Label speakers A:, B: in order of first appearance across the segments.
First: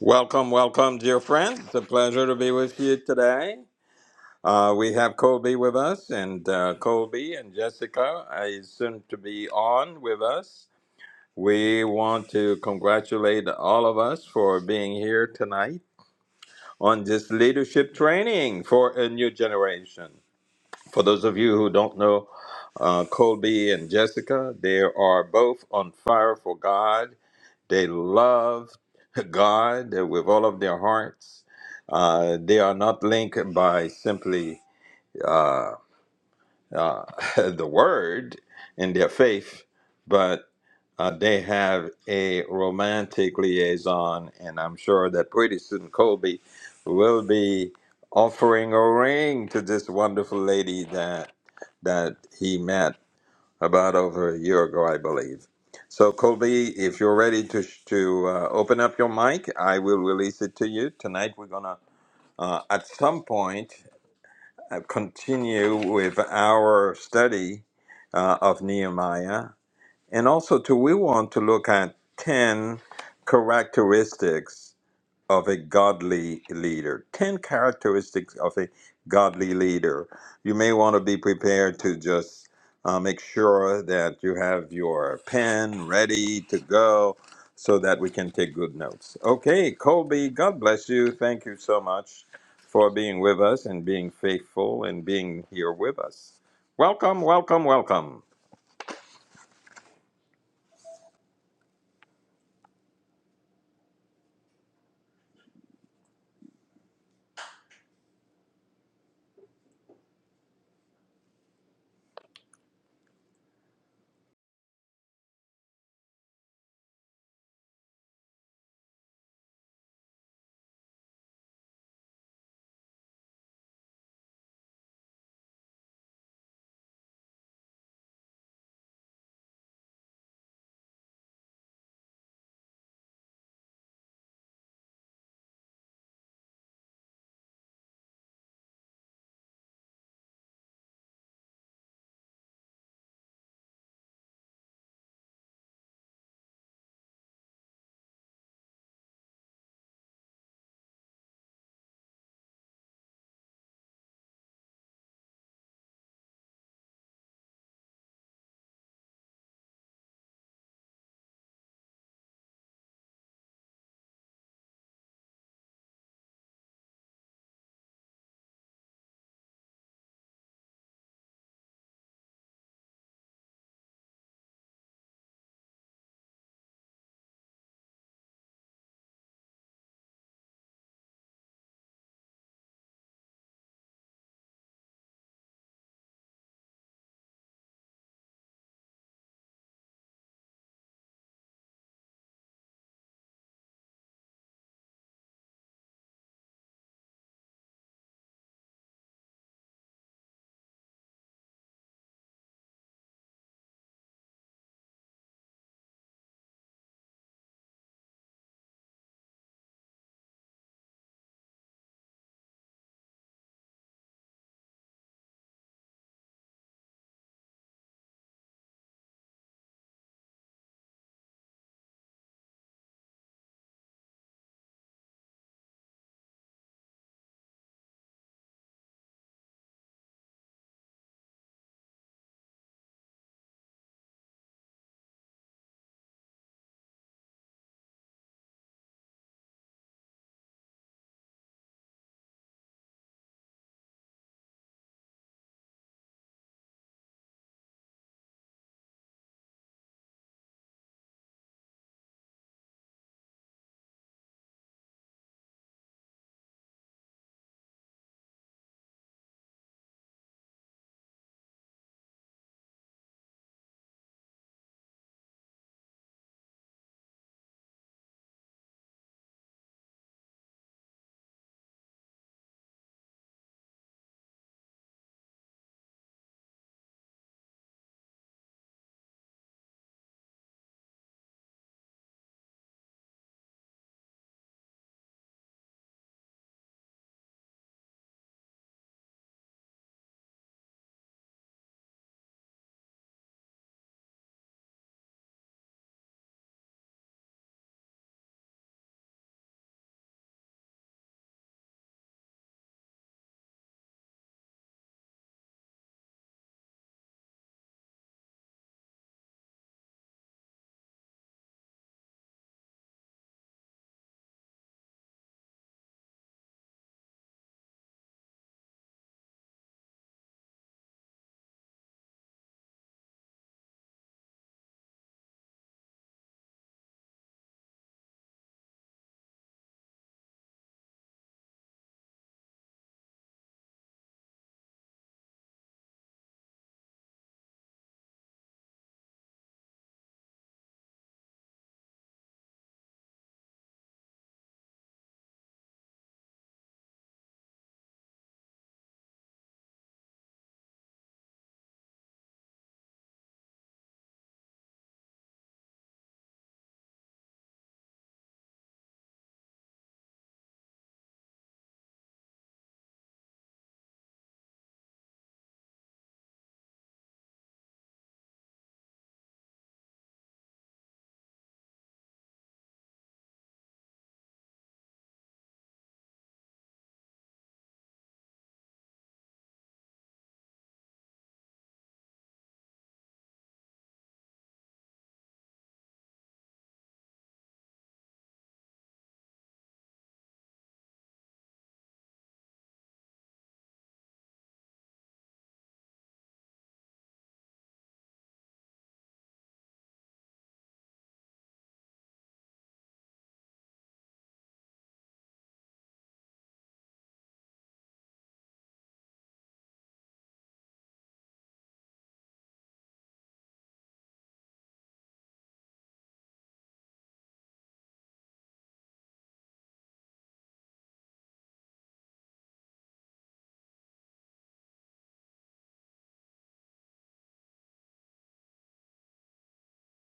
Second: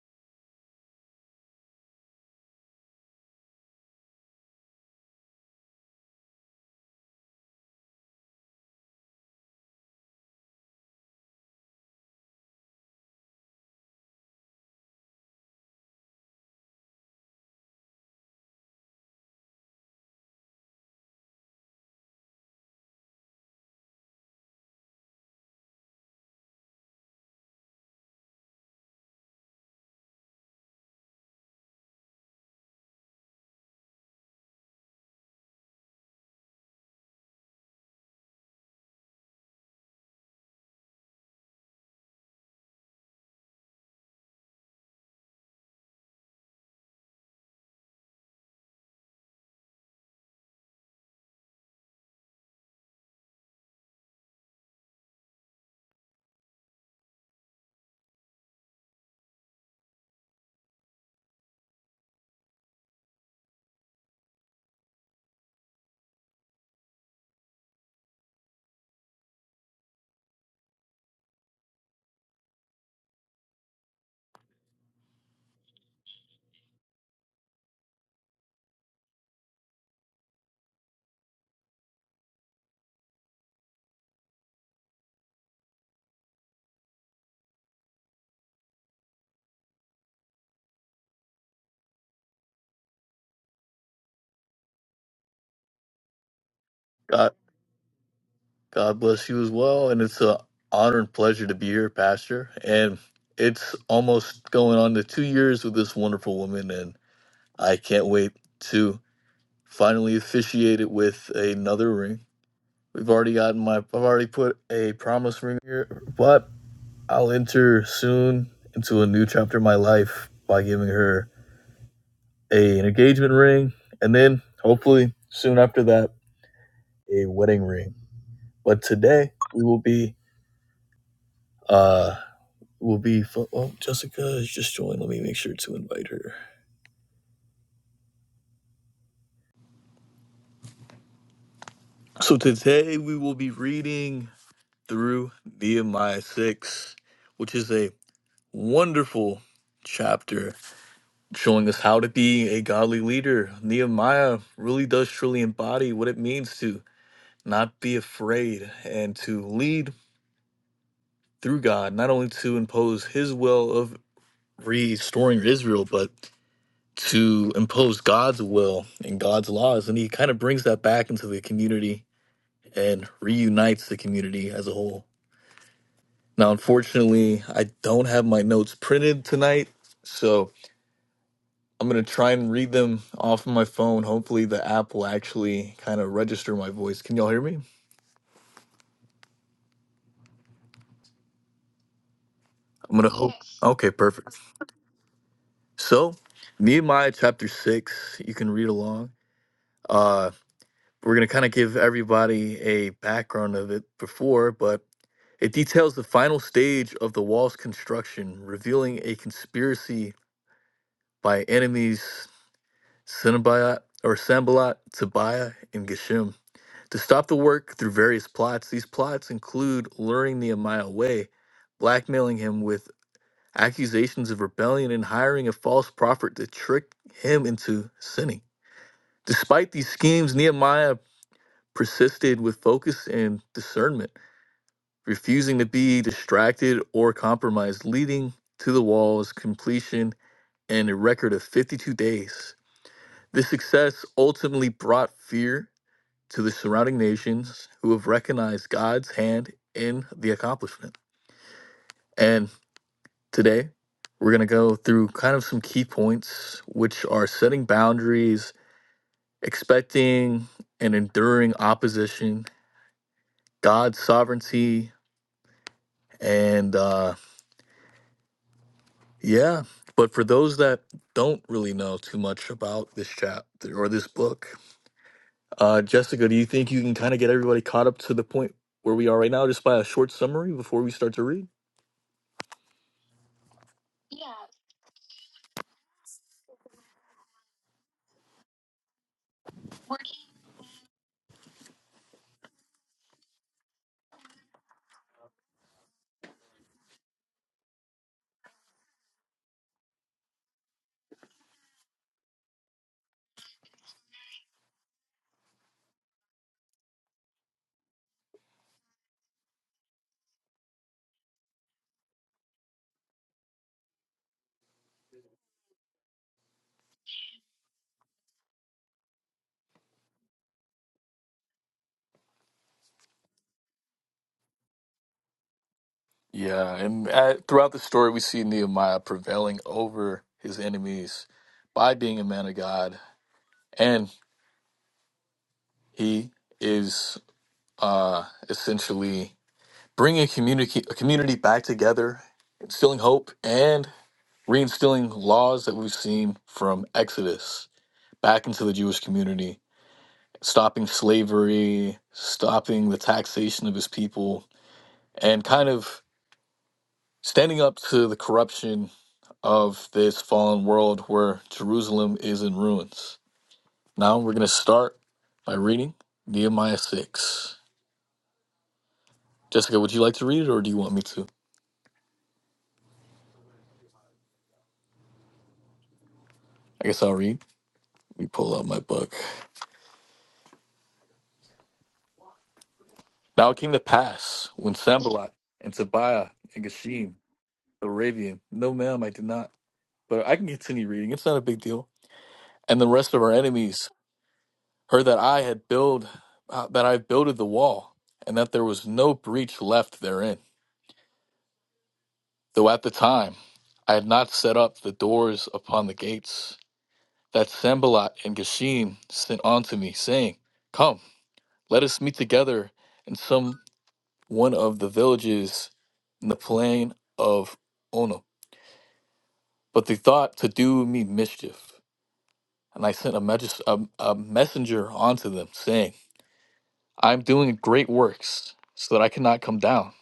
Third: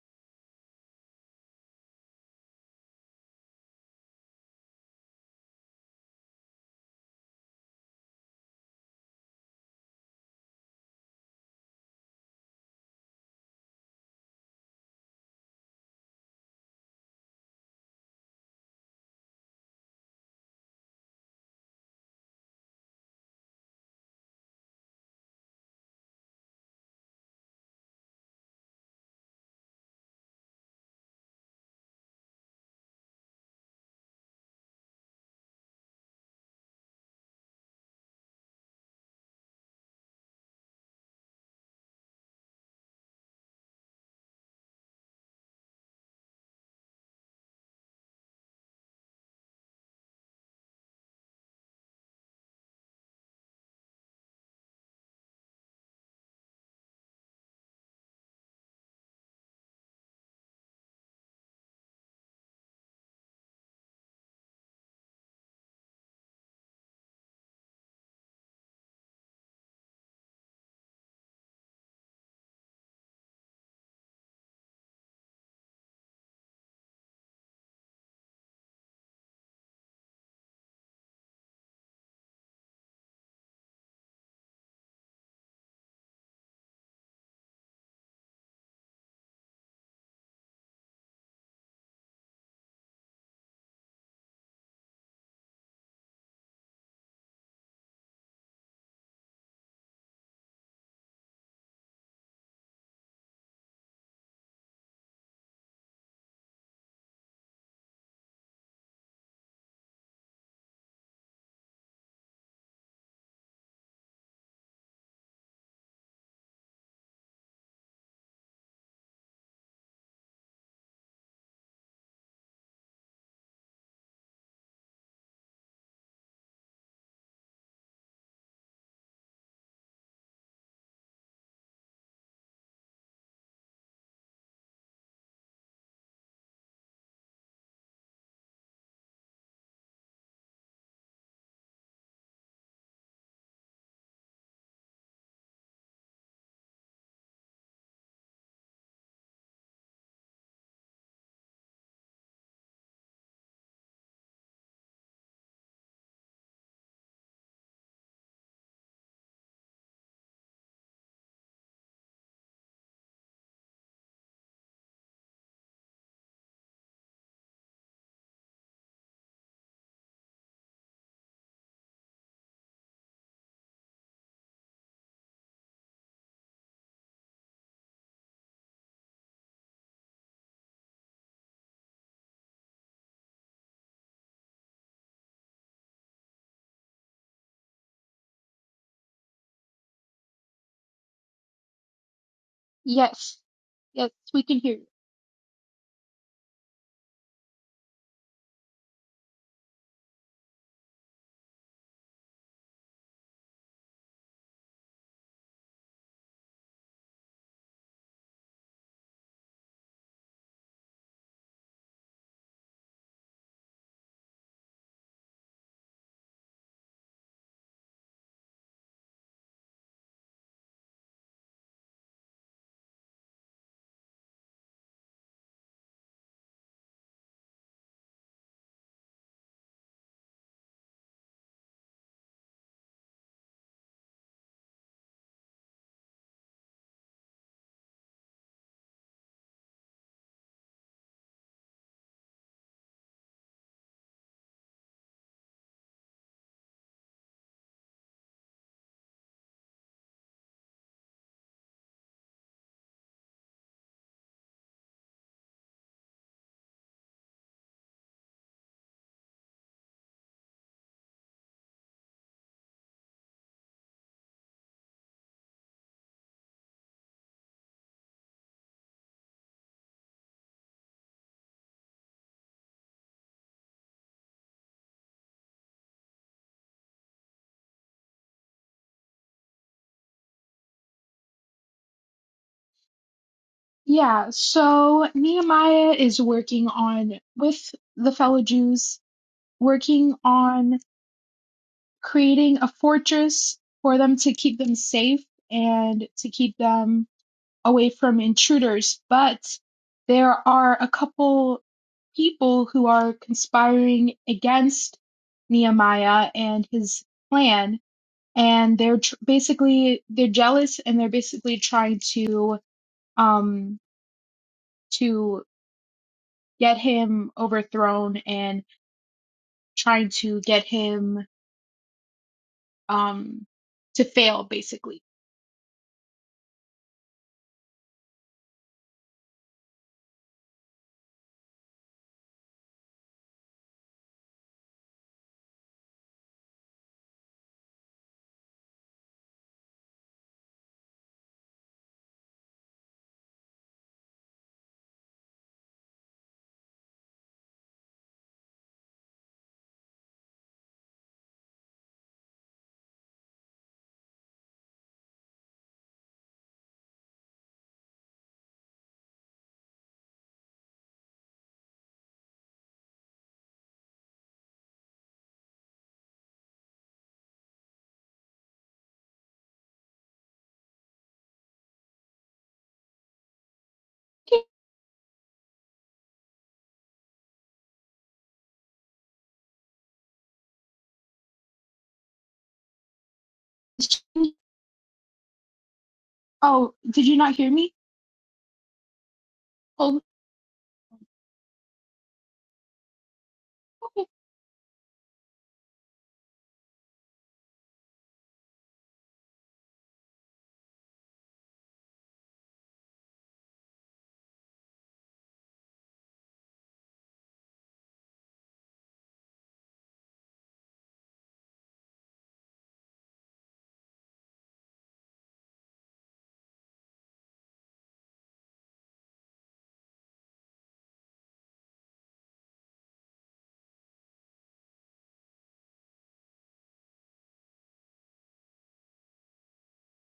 A: Welcome, welcome, dear friends. It's a pleasure to be with you today. Uh, we have Colby with us, and uh, Colby and Jessica is soon to be on with us. We want to congratulate all of us for being here tonight on this leadership training for a new generation. For those of you who don't know, uh, Colby and Jessica, they are both on fire for God they love God with all of their hearts. Uh, they are not linked by simply uh, uh, the word in their faith, but uh, they have a romantic liaison. And I'm sure that pretty soon Kobe will be offering a ring to this wonderful lady that that he met about over a year ago, I believe. So, Colby, if you're ready to to uh, open up your mic, I will release it to you tonight. We're gonna uh, at some point uh, continue with our study uh, of Nehemiah, and also too, we want to look at ten characteristics of a godly leader. 10 characteristics of a godly leader. You may want to be prepared to just uh, make sure that you have your pen ready to go so that we can take good notes. Okay, Colby, God bless you. Thank you so much for being with us and being faithful and being here with us. Welcome,
B: God,
A: welcome, welcome.
B: God bless you as well. And it's an honor and pleasure to be here, Pastor. And it's almost going on to two years with this wonderful woman. And I can't wait to finally officiate it with another ring. We've already gotten my, I've already put a promise ring here, but I'll enter soon into a new chapter of my life by giving her a, an engagement ring. And then hopefully soon after that, a wedding ring. But today we will be. uh, will be fo- oh jessica has just joined let me make sure to invite her so today we will be reading through nehemiah 6 which is a wonderful chapter showing us how to be a godly leader nehemiah really does truly embody what it means to not be afraid and to lead through god not only to impose his will of restoring israel but to impose God's will and God's laws. And he kind of brings that back into the community and reunites the community as a whole. Now, unfortunately, I don't have my notes printed tonight, so I'm going to try and read them off of my phone. Hopefully, the app will actually kind of register my voice. Can y'all hear me? I'm going to hope.
C: Yes,
B: Yes. Okay,
C: yes,
B: perfect.
C: we can hear you.
B: So, Nehemiah chapter 6, you can read along. Uh, we're going to kind of give everybody a background of it before, but It details the final stage of the wall's construction, revealing a conspiracy by enemies Cenobite or Sambalot, Tobiah, and Geshem to stop the work through various plots. These plots include luring Nehemiah away, blackmailing him with accusations of rebellion, and hiring a false prophet to trick him into sinning. Despite these schemes, Nehemiah persisted with focus and discernment refusing to be distracted or compromised, leading to the wall's completion in a record of 52 days. This success ultimately brought fear to the surrounding nations who have recognized God's hand in the accomplishment. And today, we're going to go through kind of some key points, which are setting boundaries, expecting and enduring opposition, God's sovereignty, and uh, Yeah. But for those that don't really know too much about this chapter or this book, uh, Jessica, do you think you can kind of get everybody caught up to the point where we are right now just by a short summary before we start to read?
C: Yeah, so Nehemiah is working on, with the fellow Jews, working on creating a fortress for them to keep them safe and to keep them away from intruders. But there are a couple people who are conspiring against Nehemiah and his plan, and they're tr- basically they're jealous and they're basically trying to um, to get him overthrown and trying to get him um, to fail, basically.
B: Yeah, and at, throughout the story, we see Nehemiah prevailing over his enemies by being a man of God, and he is uh, essentially bringing a community a community back together, instilling hope, and reinstilling laws that we've seen from Exodus back into the Jewish community, stopping slavery, stopping the taxation of his people, and kind of standing up to the corruption of this fallen world where Jerusalem is in ruins. Now we're going to start by reading Nehemiah 6. Jessica, would you like to read it or do you want me to? I guess I'll read. Let me pull out my book. Now it came to pass when Sambalat and Tobiah and
C: Oh, did
B: Geshem
C: you not hear me?
B: Arabian. No, ma'am, I did not.
C: Oh,
B: But I can continue reading. It's not a big deal. And the rest of our enemies
C: okay.
B: heard that I had build, uh, that I builded the wall, and that there was no breach left therein. Though at the time, I had not set up the doors upon the gates that Sambalat and Geshem sent unto me, saying, Come, let us meet together in some one of the villages in the plain of Ono. But they thought to do me mischief. And I sent a, magis- a, a messenger unto them, saying, I am doing great works, so that I cannot come down.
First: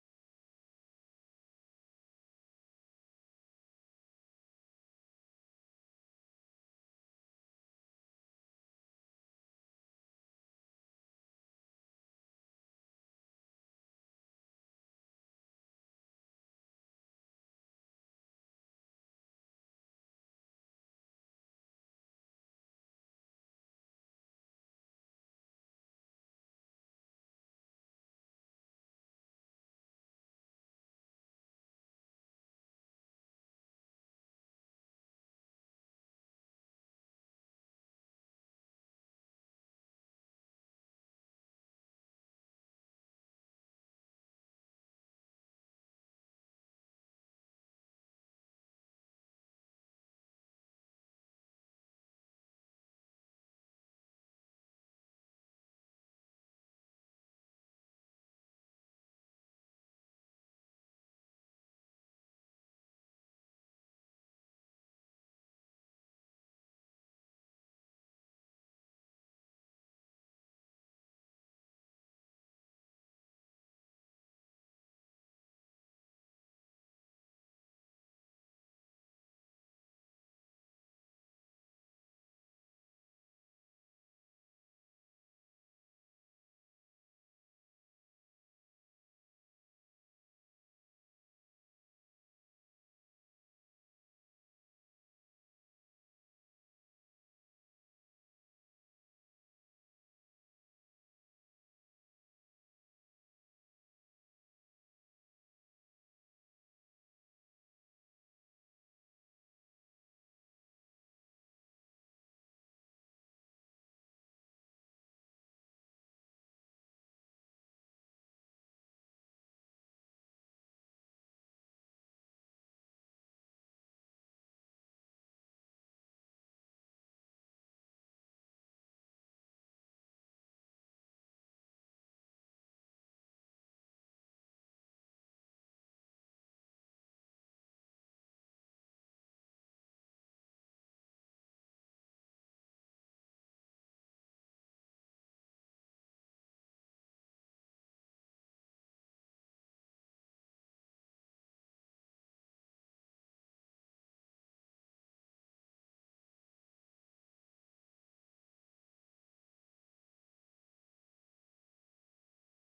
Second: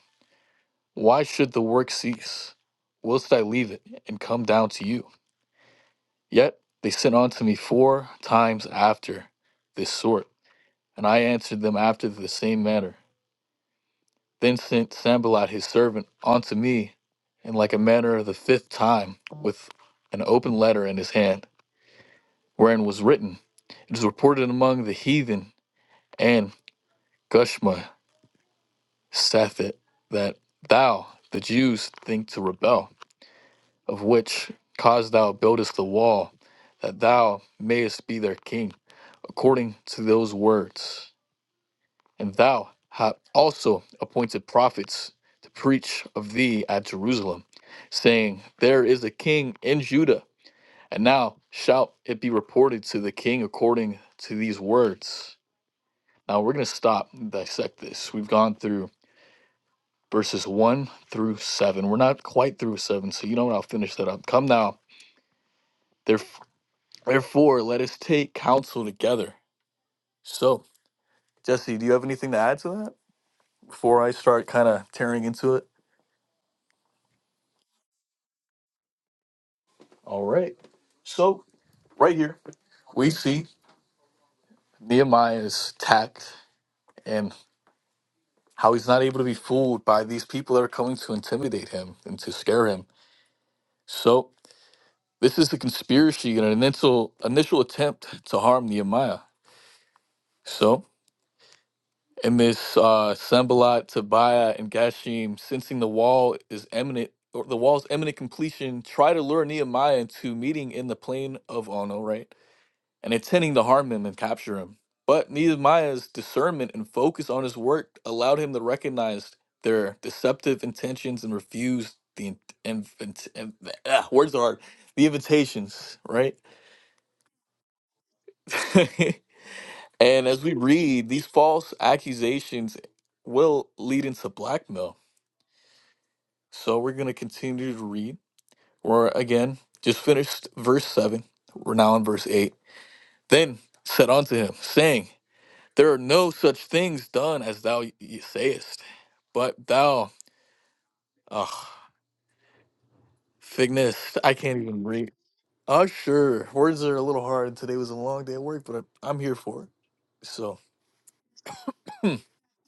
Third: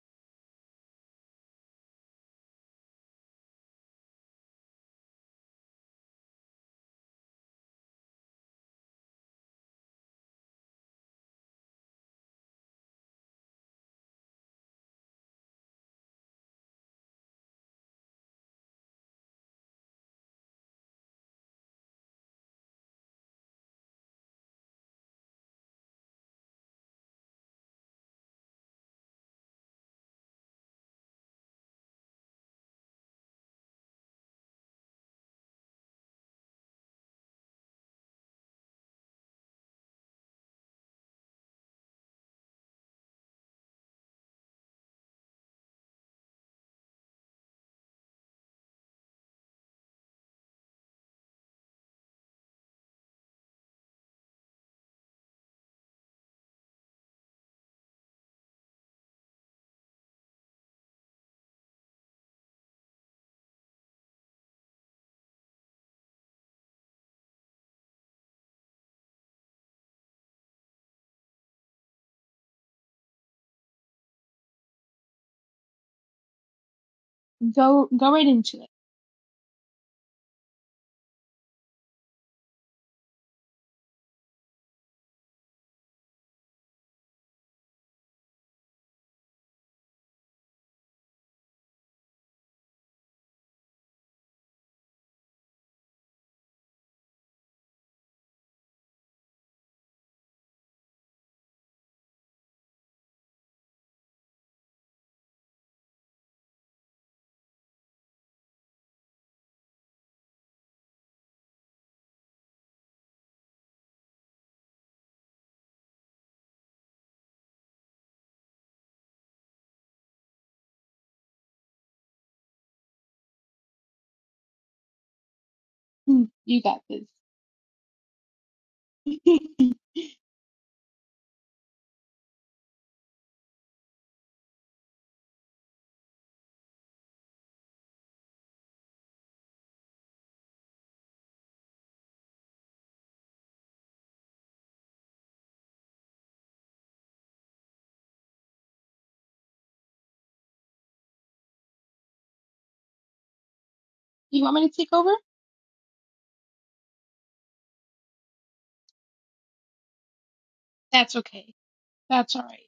B: Why should the work cease? Whilst I leave it and come down to you? Yet they sent unto me four times after this sort, and I answered them after the same manner. Then sent Sambalat his servant unto me in like a manner of the fifth time, with an open letter in his hand, wherein was written, It is reported among the heathen and Gushma saith it that thou, the Jews, think to rebel, of which cause thou buildest the wall, that thou mayest be their king, according to those words. And thou hast also appointed prophets to preach of thee at Jerusalem, saying, There is a king in Judah. And now shall it be reported to the king according to these words. Now we're going to stop and dissect this. We've gone through verses 1 through 7. We're not quite through 7, so you know what? I'll finish that up. Come now, theref- therefore, let us take counsel together. So, Jesse, do you have anything to add to that before I start kind of tearing into it?
C: Go, go right into it.
B: All right. So, right here, we see Nehemiah's tact and how he's not able to be fooled by these people that are coming to intimidate him and to scare him. So, this is a conspiracy and an initial, initial attempt to harm Nehemiah. So, And Miss uh, Sambalat, Tobiah, and Gashim, sensing the wall is imminent, or the wall's imminent completion, try to lure Nehemiah into meeting in the plain of Ono, right? And intending to harm him and capture him. But Nehemiah's discernment and focus on his work allowed him to recognize their deceptive intentions and refuse the in- and, and, and- ah, words are hard, the invitations,
C: Hmm,
B: right?
C: You got this. you
B: And as we read, these false accusations will lead into blackmail. So we're going to continue to read. We're again just finished verse 7. We're now in verse 8. Then said unto him, saying, There are no such things done as thou y- sayest, but thou, ugh, figness, I
C: want
B: can't
C: me to
B: even
C: take
B: read.
C: over?
B: Uh, sure, words are a little hard. Today was a long day at work, but I- I'm here for it. So.
C: That's okay. That's all right.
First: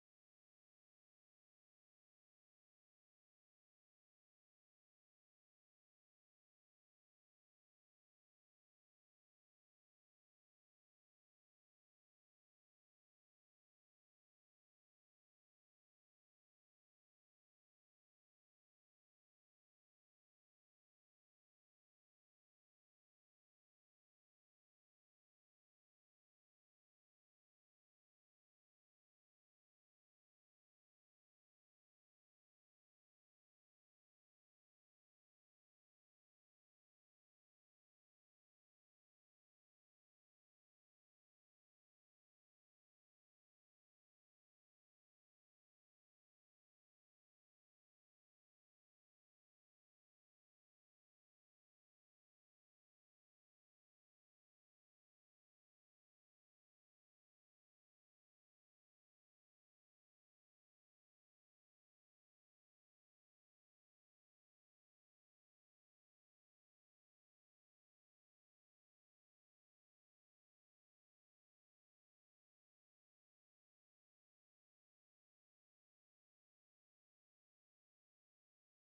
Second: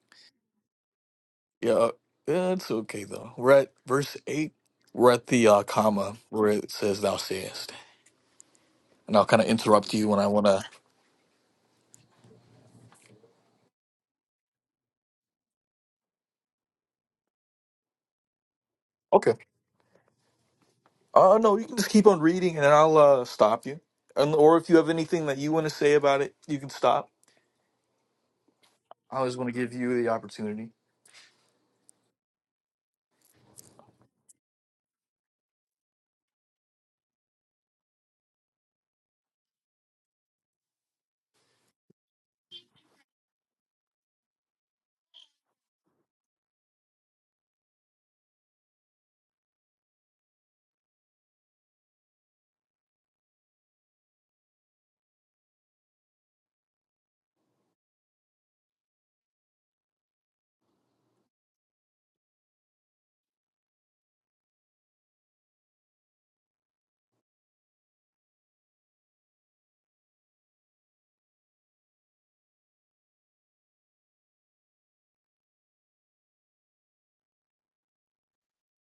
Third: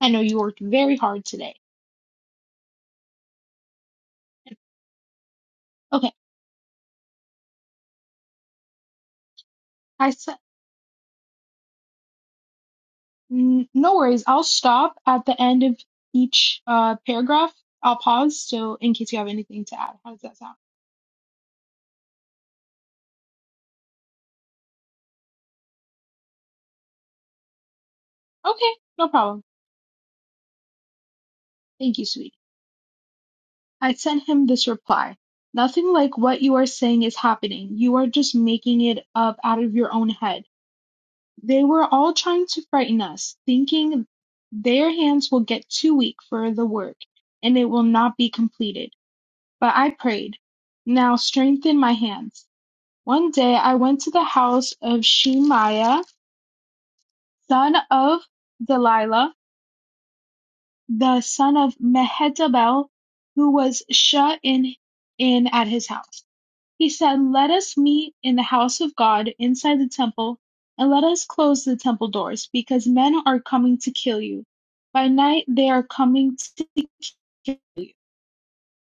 C: I know you worked very hard today.
B: Yeah, yeah, it's okay though. We're at verse eight. We're at the uh,
C: Okay,
B: comma where it says "Thou sayest," and I'll kind of interrupt you
C: I
B: when I
C: said,
B: want to.
C: n- no worries. I'll stop at the end of each uh, paragraph. I'll pause so in case you have
B: Okay.
C: anything to add. How does that sound?
B: Uh, no, you can just keep on reading, and then I'll uh, stop you. And or if you have anything that you want to say about it, you can stop.
C: Okay, no
B: I
C: problem.
B: always want to give you the opportunity.
C: Thank you, sweetie. I sent him this reply. Nothing like what you are saying is happening. You are just making it up out of your own head. They were all trying to frighten us, thinking their hands will get too weak for the work and it will not be completed. But I prayed, Now strengthen my hands. One day I went to the house of Shemaiah, son of Delilah, the son of Mehetabel, who was shut in, in at his house. He said, Let us meet in the house of God inside the temple, and let us close the temple doors, because men are coming to kill you. By night they are coming to kill you.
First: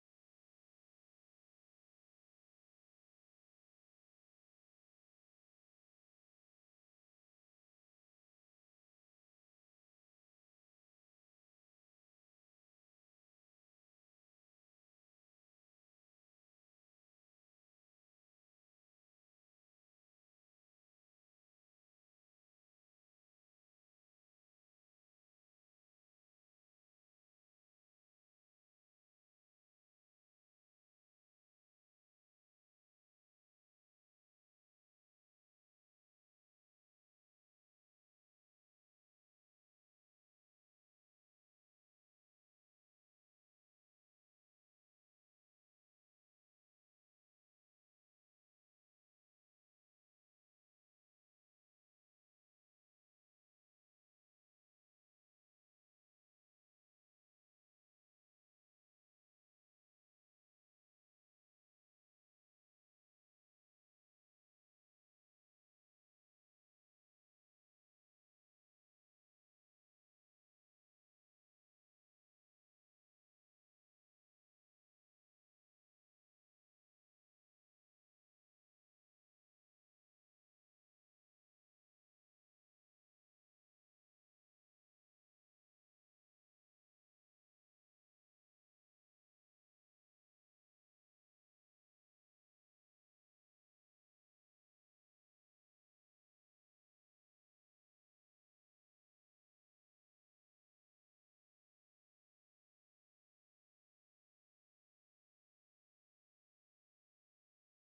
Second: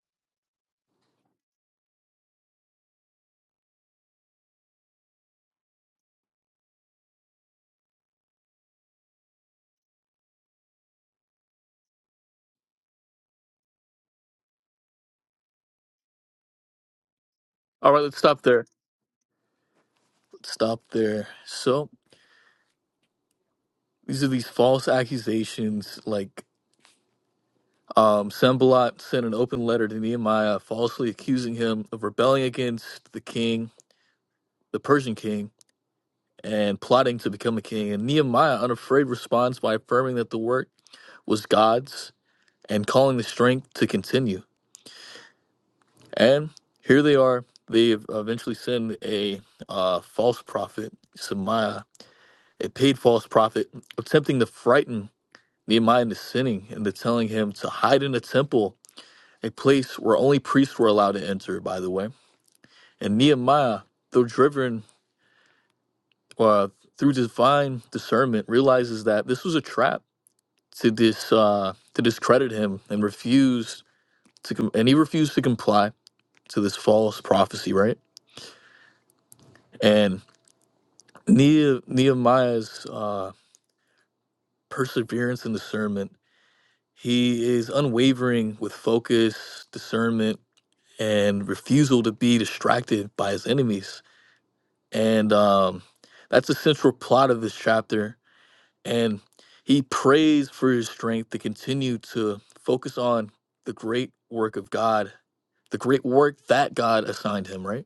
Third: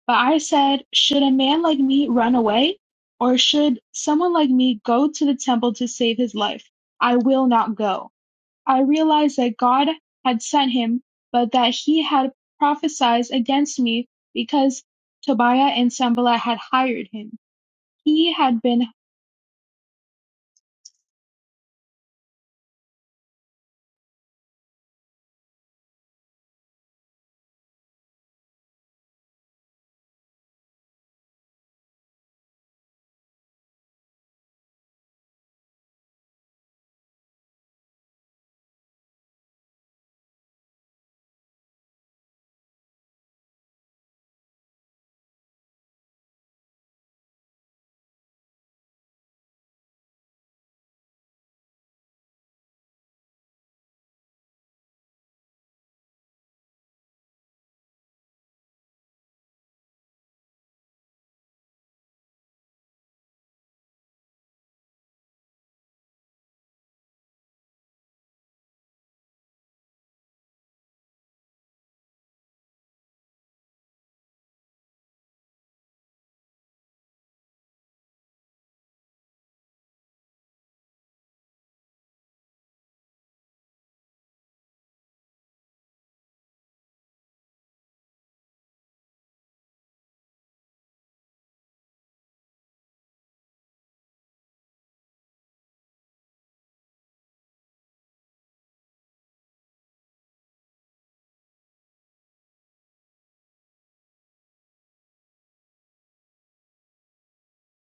C: But I said, Should a man like me run away? Or should someone like me go to the temple to save his life? I will not go. I realized that God had sent him, but that he had prophesied against me because Tobiah and Sanballat had hired him
B: All right, let's
C: he
B: stop
C: had
B: there.
C: been
B: Let's stop there. So these are these false accusations, like um, Sembalot sent an open letter to Nehemiah, falsely accusing him of rebelling against the king, the Persian king and plotting to become a king. And Nehemiah, unafraid, responds by affirming that the work was God's and calling the strength to continue. And here they are. They eventually send a uh, false prophet, Shemaiah, a paid false prophet, attempting to frighten Nehemiah into sinning and to telling him to hide in a temple, a place where only priests were allowed to enter, by the way. And Nehemiah, though driven uh, through divine discernment, realizes that this was a trap to this uh, to discredit him and refused to com- and he refused to comply to this false prophecy, right? And ne- Nehemiah's uh, perseverance and discernment, he is unwavering with focus, discernment, and refusal to be distracted by his enemies. And um, that's the central plot of this chapter And he prays for his strength to continue to focus on the great work of God, the great work that God assigned him, right?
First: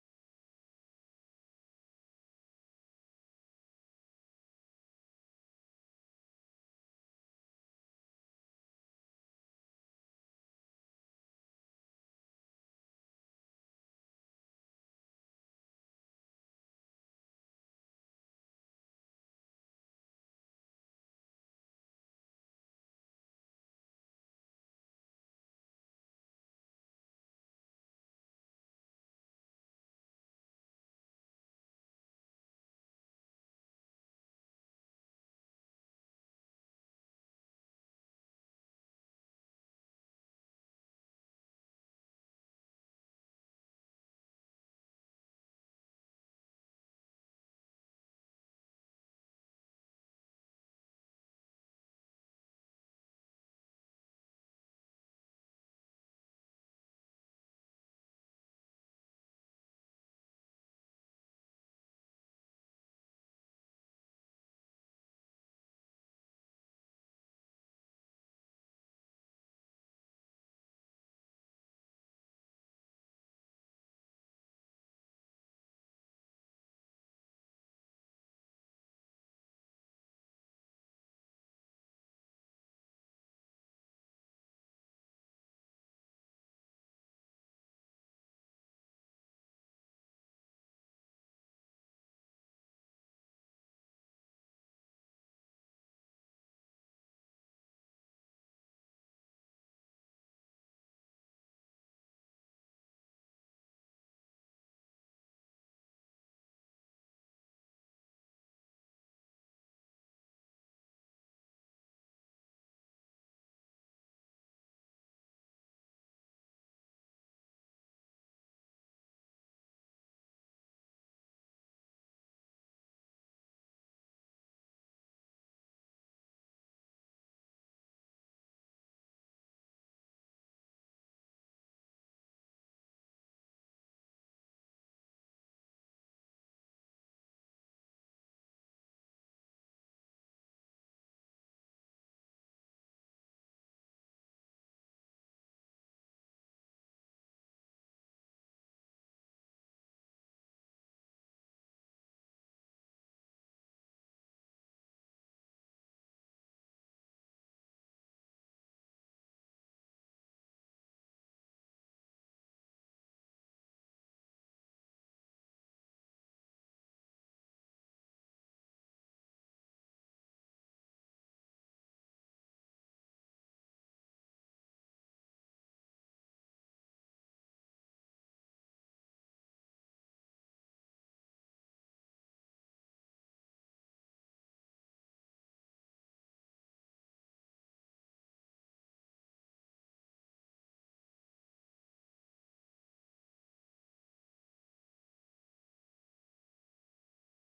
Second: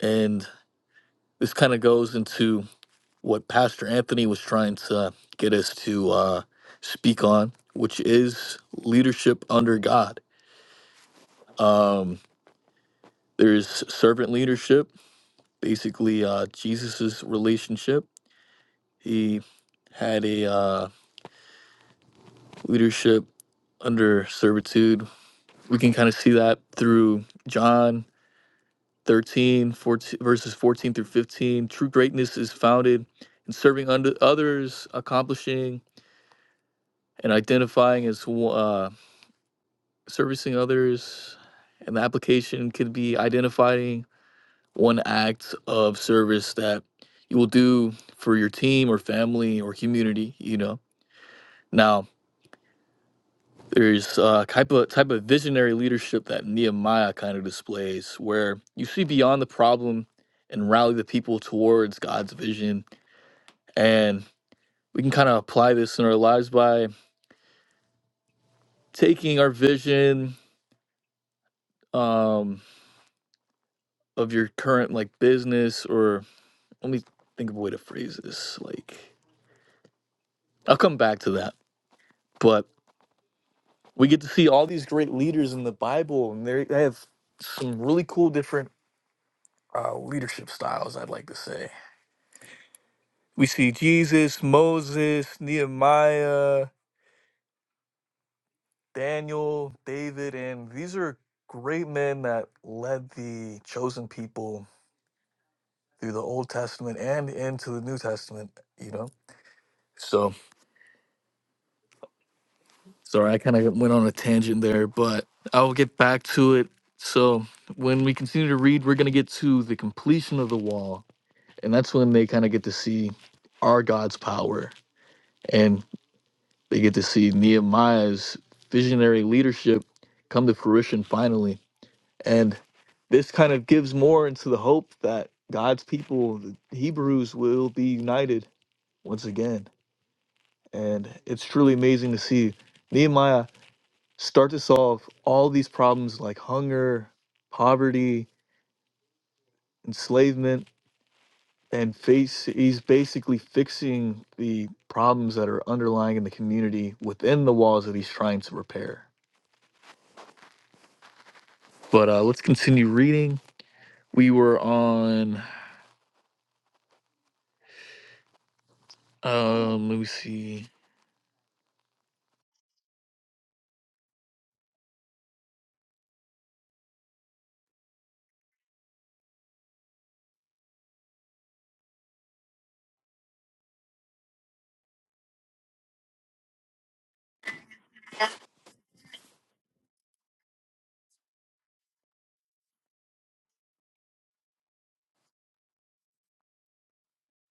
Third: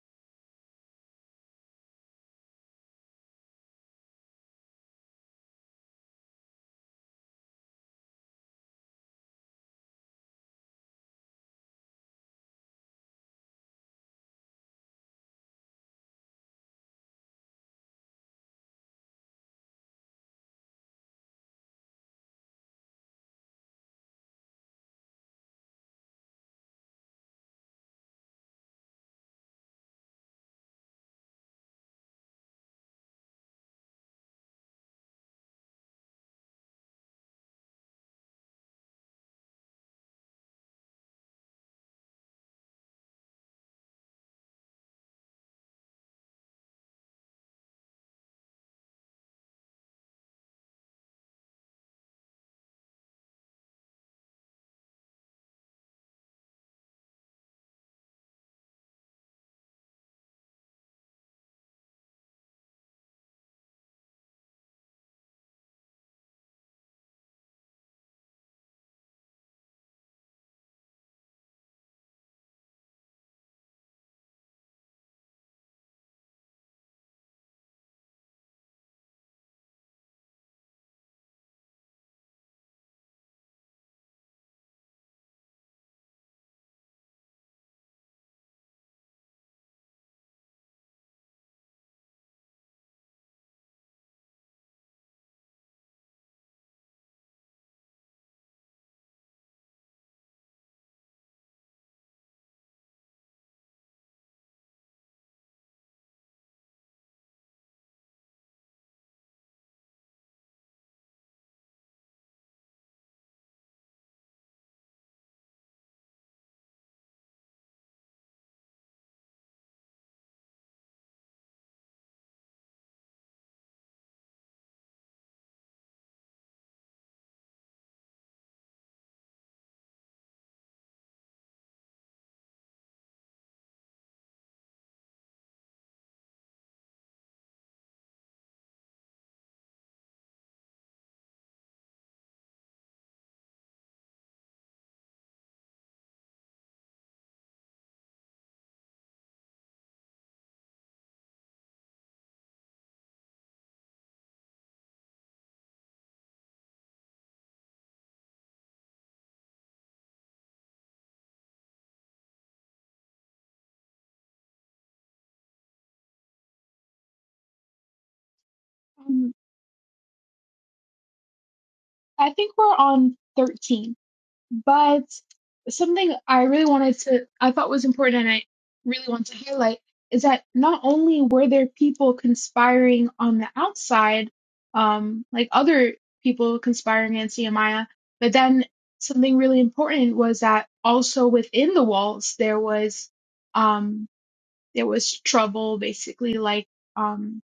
B: And this kind of goes into what Pastor Anthony was trying to get us to uh, speak on, which is leadership under God. Um, there's servant leadership, basically uh, Jesus's relationship. He had a uh, leadership under servitude we can kind of see that through John 13, fourteen, verses 14 through 15. True greatness is founded in serving under others, accomplishing and identifying as uh, servicing others. And the application could be identifying one act of service that you will do for your team or family or community, you know. Now, there's a type of type of visionary leadership that Nehemiah kind of displays, where you see beyond the problem and rally the people towards God's vision. And we can kind of apply this in our lives by taking our vision um, of your current like business, or let me think of a way to phrase this. Like, I'll come back to that, but we get to see all these great leaders in the Bible, and they they have some really cool different uh, leadership styles. I'd like to say We see Jesus, Moses, Nehemiah, Daniel, David, and these are great men that led the chosen people through the Old Testament and into the New Testament, you know? So, sorry, I kind of went on a tangent there, but I'll get back to it. So, when we continue to read, we're going to get to the completion of the wall. And that's when they kind of get to see our God's power. and. They get to see Nehemiah's visionary leadership come to fruition finally. And this kind of gives more into the hope that God's people, the Hebrews, will be united once again. And it's truly amazing to see Nehemiah start to solve all these problems like hunger, poverty, enslavement, and face he's basically fixing the problems that are underlying in the community within the walls that he's trying to repair But uh, let's continue reading. We were on.
C: Um,
B: Um, let me see.
C: I think we're on 13, but something I really wanted to, I thought was important and I really want to highlight is that not only were there people conspiring on the outside, um, like other people conspiring against Nehemiah, but then something really important was that also within the walls there was, um, there was trouble basically, like, um,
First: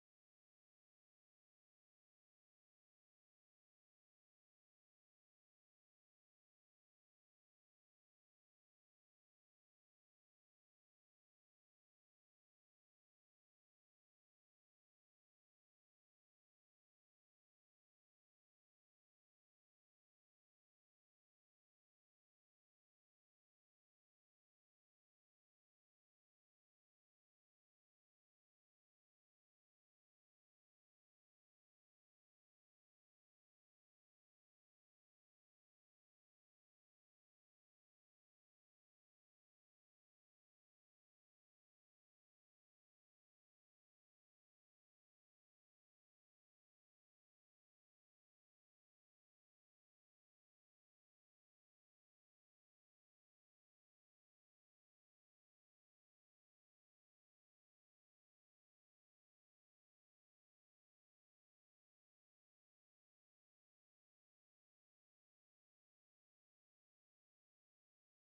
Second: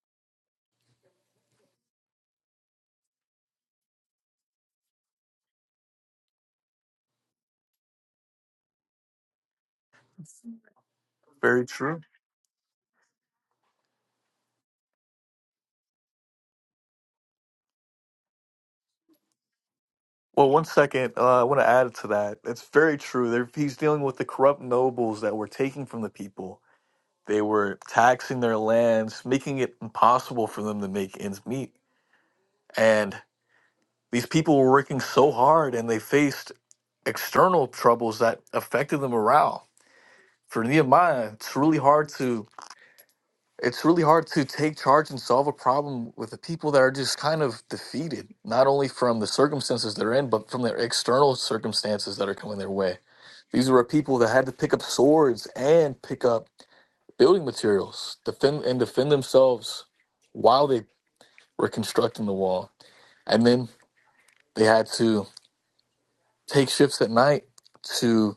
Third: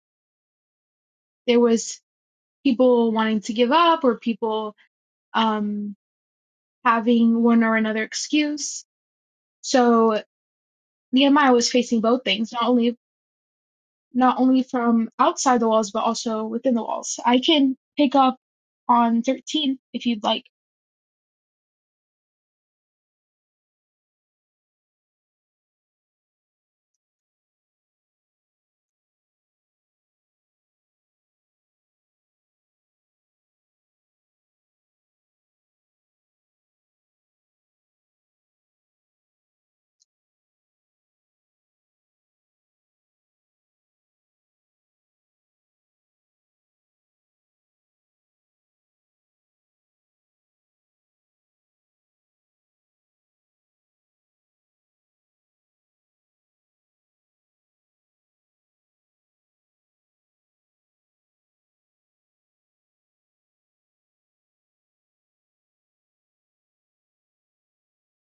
C: there was people wanting to give up or people, um, having one or another excuse. So Nehemiah
B: Very
C: was
B: true.
C: facing both things, not only not only from outside the walls, but also within the walls. I can pick up on 13 if you'd like.
B: Well, one second. Uh, I want to add to that. It's very true. There, he's dealing with the corrupt nobles that were taking from the people. They were taxing their lands, making it impossible for them to make ends meet. And these people were working so hard, and they faced external troubles that affected the morale. For Nehemiah, it's really hard to it's really hard to take charge and solve a problem with the people that are just kind of defeated, not only from the circumstances they're in, but from their external circumstances that are coming their way. These were people that had to pick up swords and pick up building materials, defend and defend themselves while they were constructing the wall, and then they had to take shifts at night to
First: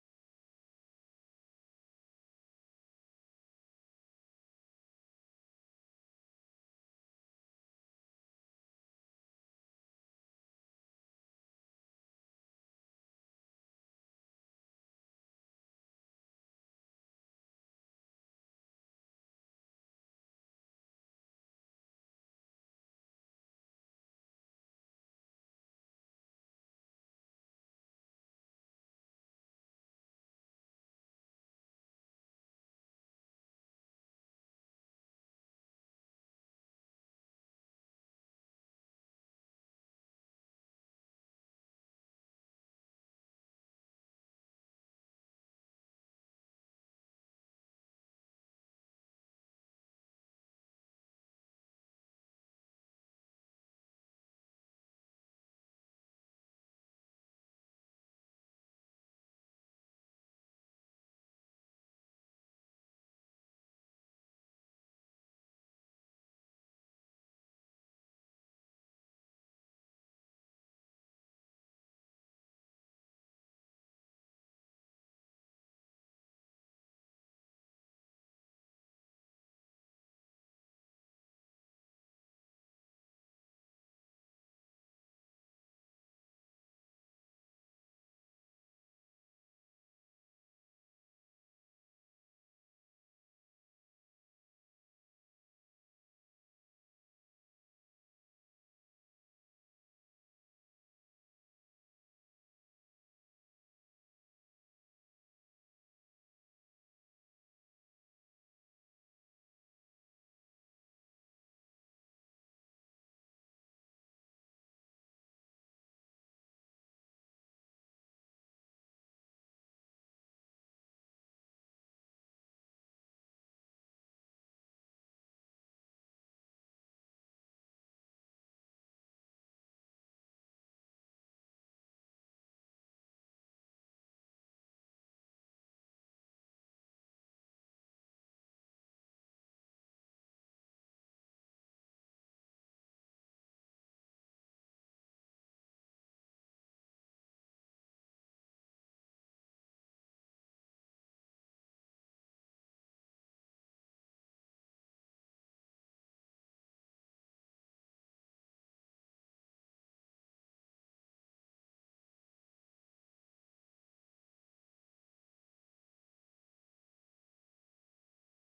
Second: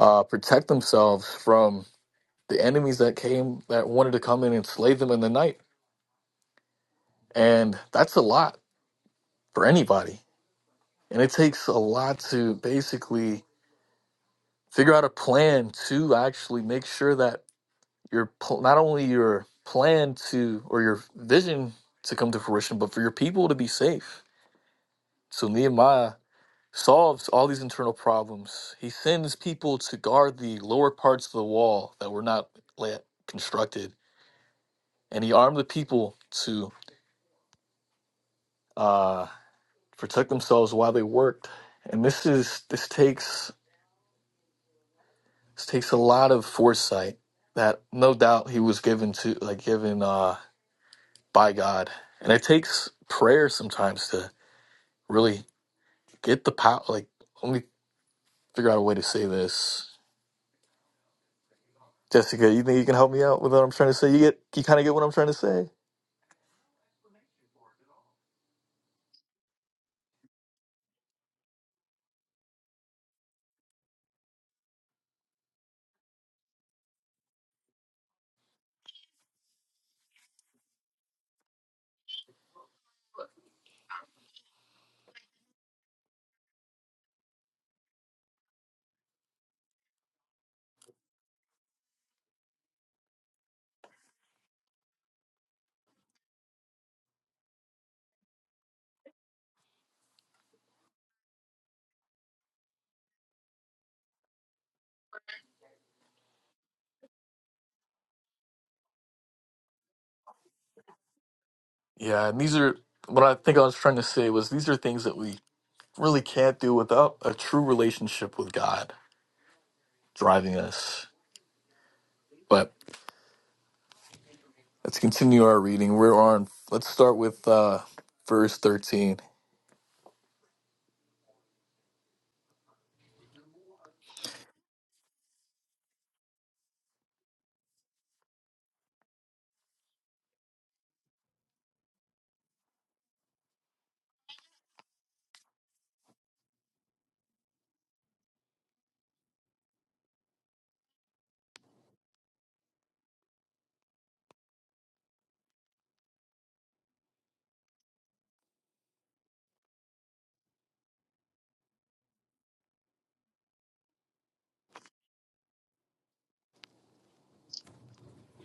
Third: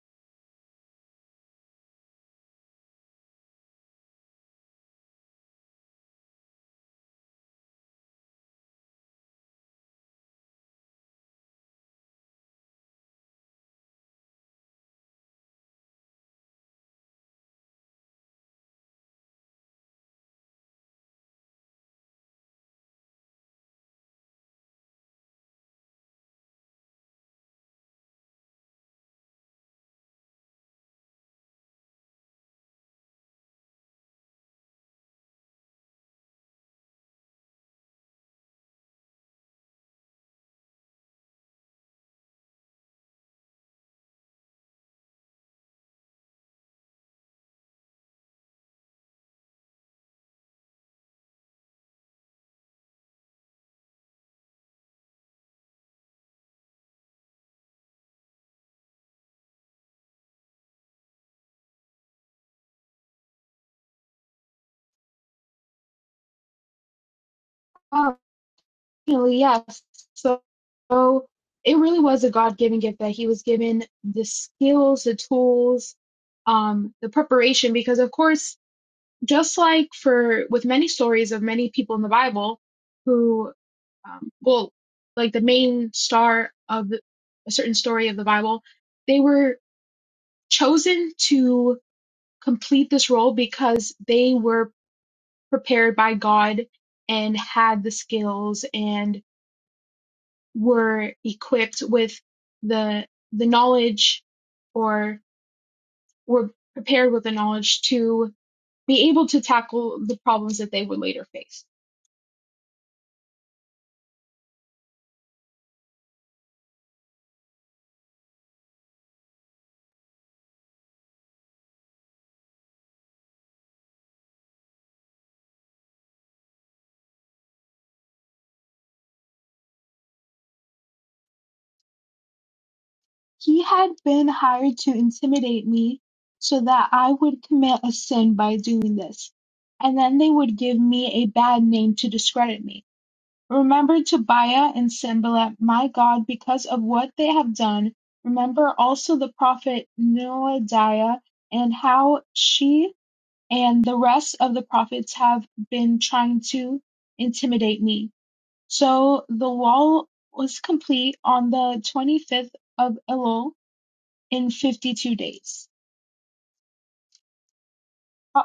B: uh, protect themselves from the enemies that came that wanted to come in and slay them in the night. And that's a lot for anybody. And it takes a lot to basically figure out a plan to actually make sure that your pl- not only your plan to or your vision to come to fruition, but for your people to be safe. So Nehemiah solves all these internal problems. He sends people to guard the lower parts of the wall that were not la- constructed, and he armed the people to uh, protect themselves while they worked. And this is this takes This takes a lot of foresight that no doubt he was given to like given uh by God. And it takes prayer sometimes to really get the power like let me figure out a way to say this. Jessica, you think you can help me out with what I'm trying to say? You get you kinda get what I'm trying to say?
C: Oh, yes. So, so it really was a God given gift that he was given the skills, the tools, um, the preparation, because of course just like for with many stories of many people in the Bible who, um, well, like the main star of the, a certain story of the Bible, they were chosen to complete this role because they were prepared by God and had the skills and were equipped with the the knowledge or were prepared with the knowledge to be able to tackle the problems that they would later face.
B: Yeah, and these are what I think I was trying to say was these are things that we really can't do without a true relationship with God driving us. But let's continue our reading. We're on let's start with uh verse 13
C: He had been hired to intimidate me so that I would commit a sin by doing this, and then they would give me a bad name to discredit me. Remember Tobiah and Sanballat, my God, because of what they have done. Remember also the prophet Noadiah and how she and the rest of the prophets have been trying to intimidate me. So the wall was complete on the 25th of Elul in 52 days. O-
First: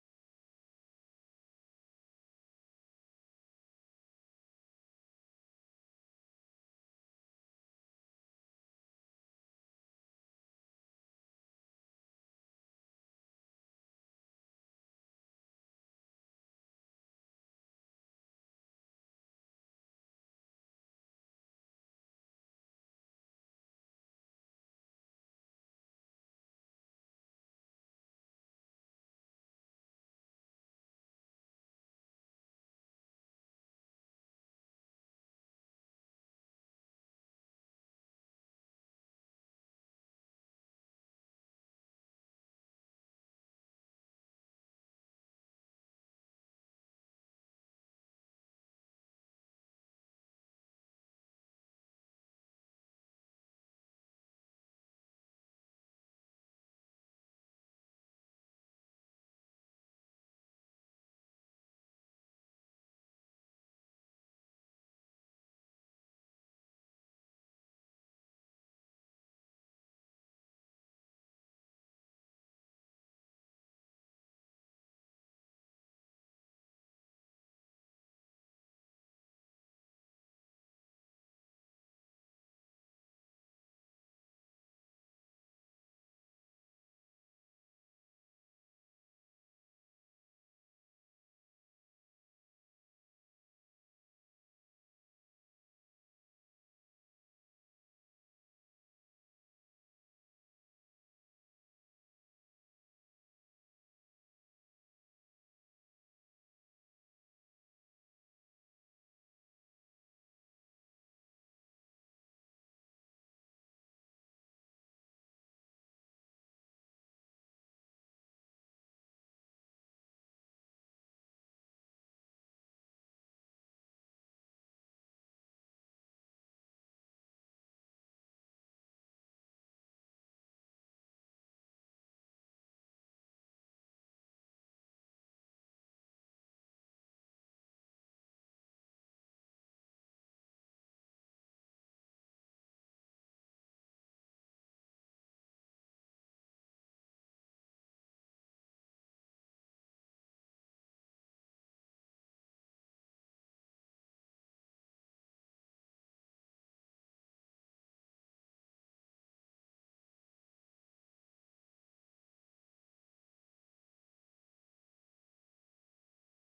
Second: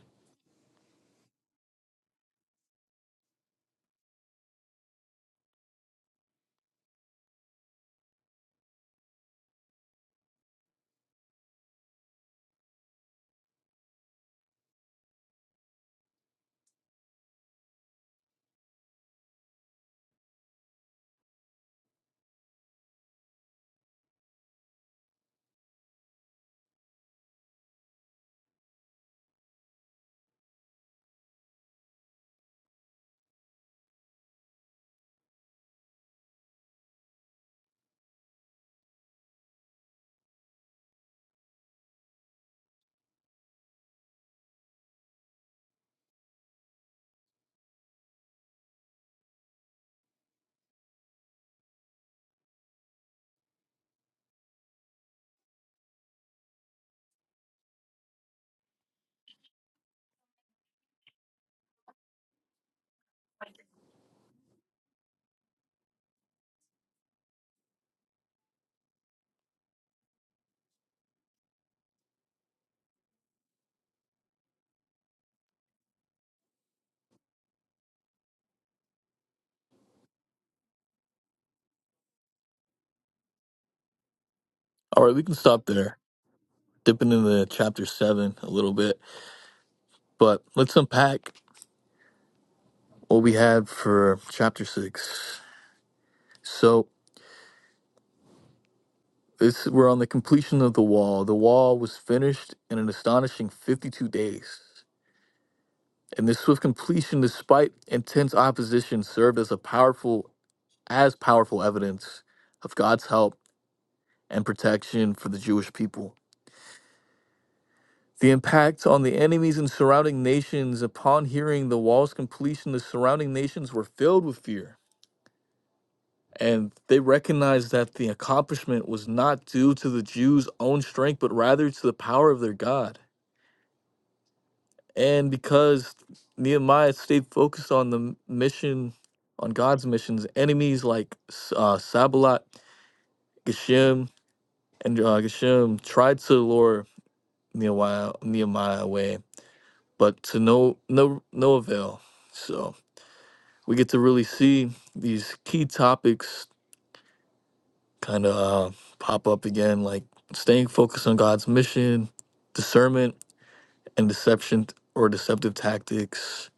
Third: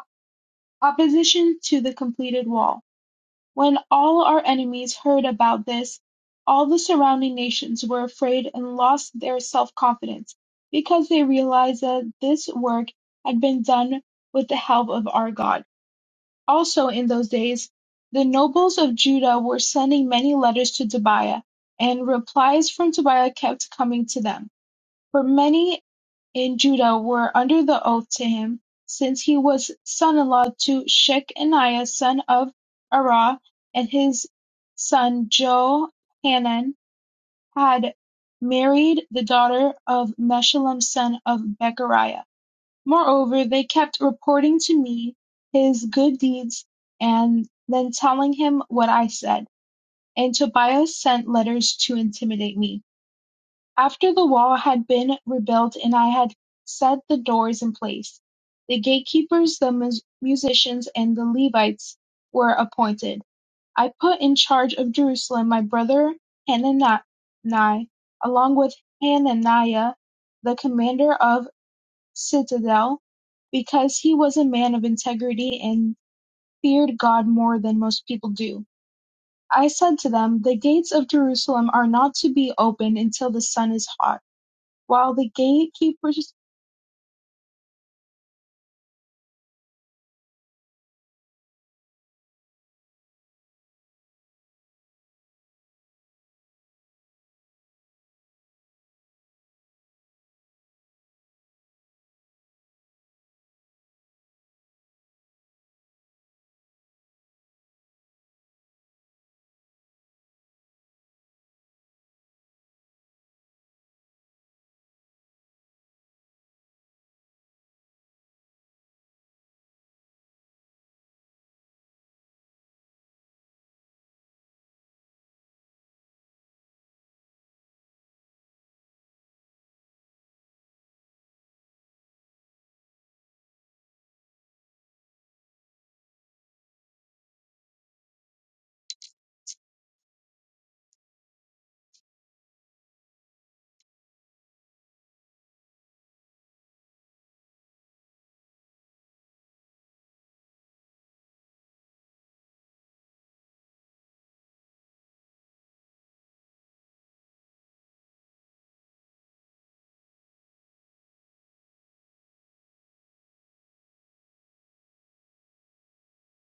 C: opposition to the completed wall. When all our enemies heard about this, all the surrounding nations were afraid and lost their self confidence because they realized that this work had been done with the help of our God. Also, in those days, the nobles of Judah were sending many letters to Tobiah, and replies from Tobiah kept coming to them. For many and Judah were under the oath to him, since he was son-in-law to Shechaniah son of Arah, and his son Johanan had married the daughter of Meshullam son of Bechariah. Moreover, they kept reporting to me his good deeds, and then telling him what I said. And Tobias sent letters to intimidate me. After the wall had been rebuilt and I had set the doors in place, the gatekeepers, the mus- musicians and the Levites were appointed. I put in charge of Jerusalem my brother Hanani, along with Hananiah, the commander of citadel, because he was a man of integrity and feared God more than most people do. I said to them, The gates of Jerusalem are not to be opened until the sun is hot
B: All
C: while
B: right, we
C: the
B: can stop there,
C: gatekeepers
B: dipping into chapter seven a little bit, but let's unpack what we had for chapter six. So it's we're on the completion of the wall. The wall was finished in an astonishing 52 days. And this swift completion, despite intense opposition, served as a powerful as powerful evidence of God's help and protection for the Jewish people. The impact on the enemies and surrounding nations upon hearing the wall's completion, the surrounding nations were filled with fear. And they recognized that the accomplishment was not due to the Jews' own strength, but rather to the power of their God. And because Nehemiah stayed focused on the mission, on God's missions, enemies like uh, Sabalat, Geshem, and uh, Geshem tried to lure Nehemiah, Nehemiah away, but to no no no avail. So. we get to really see these key topics kind of uh, pop up again, like staying focused on God's mission, discernment and deception or deceptive tactics,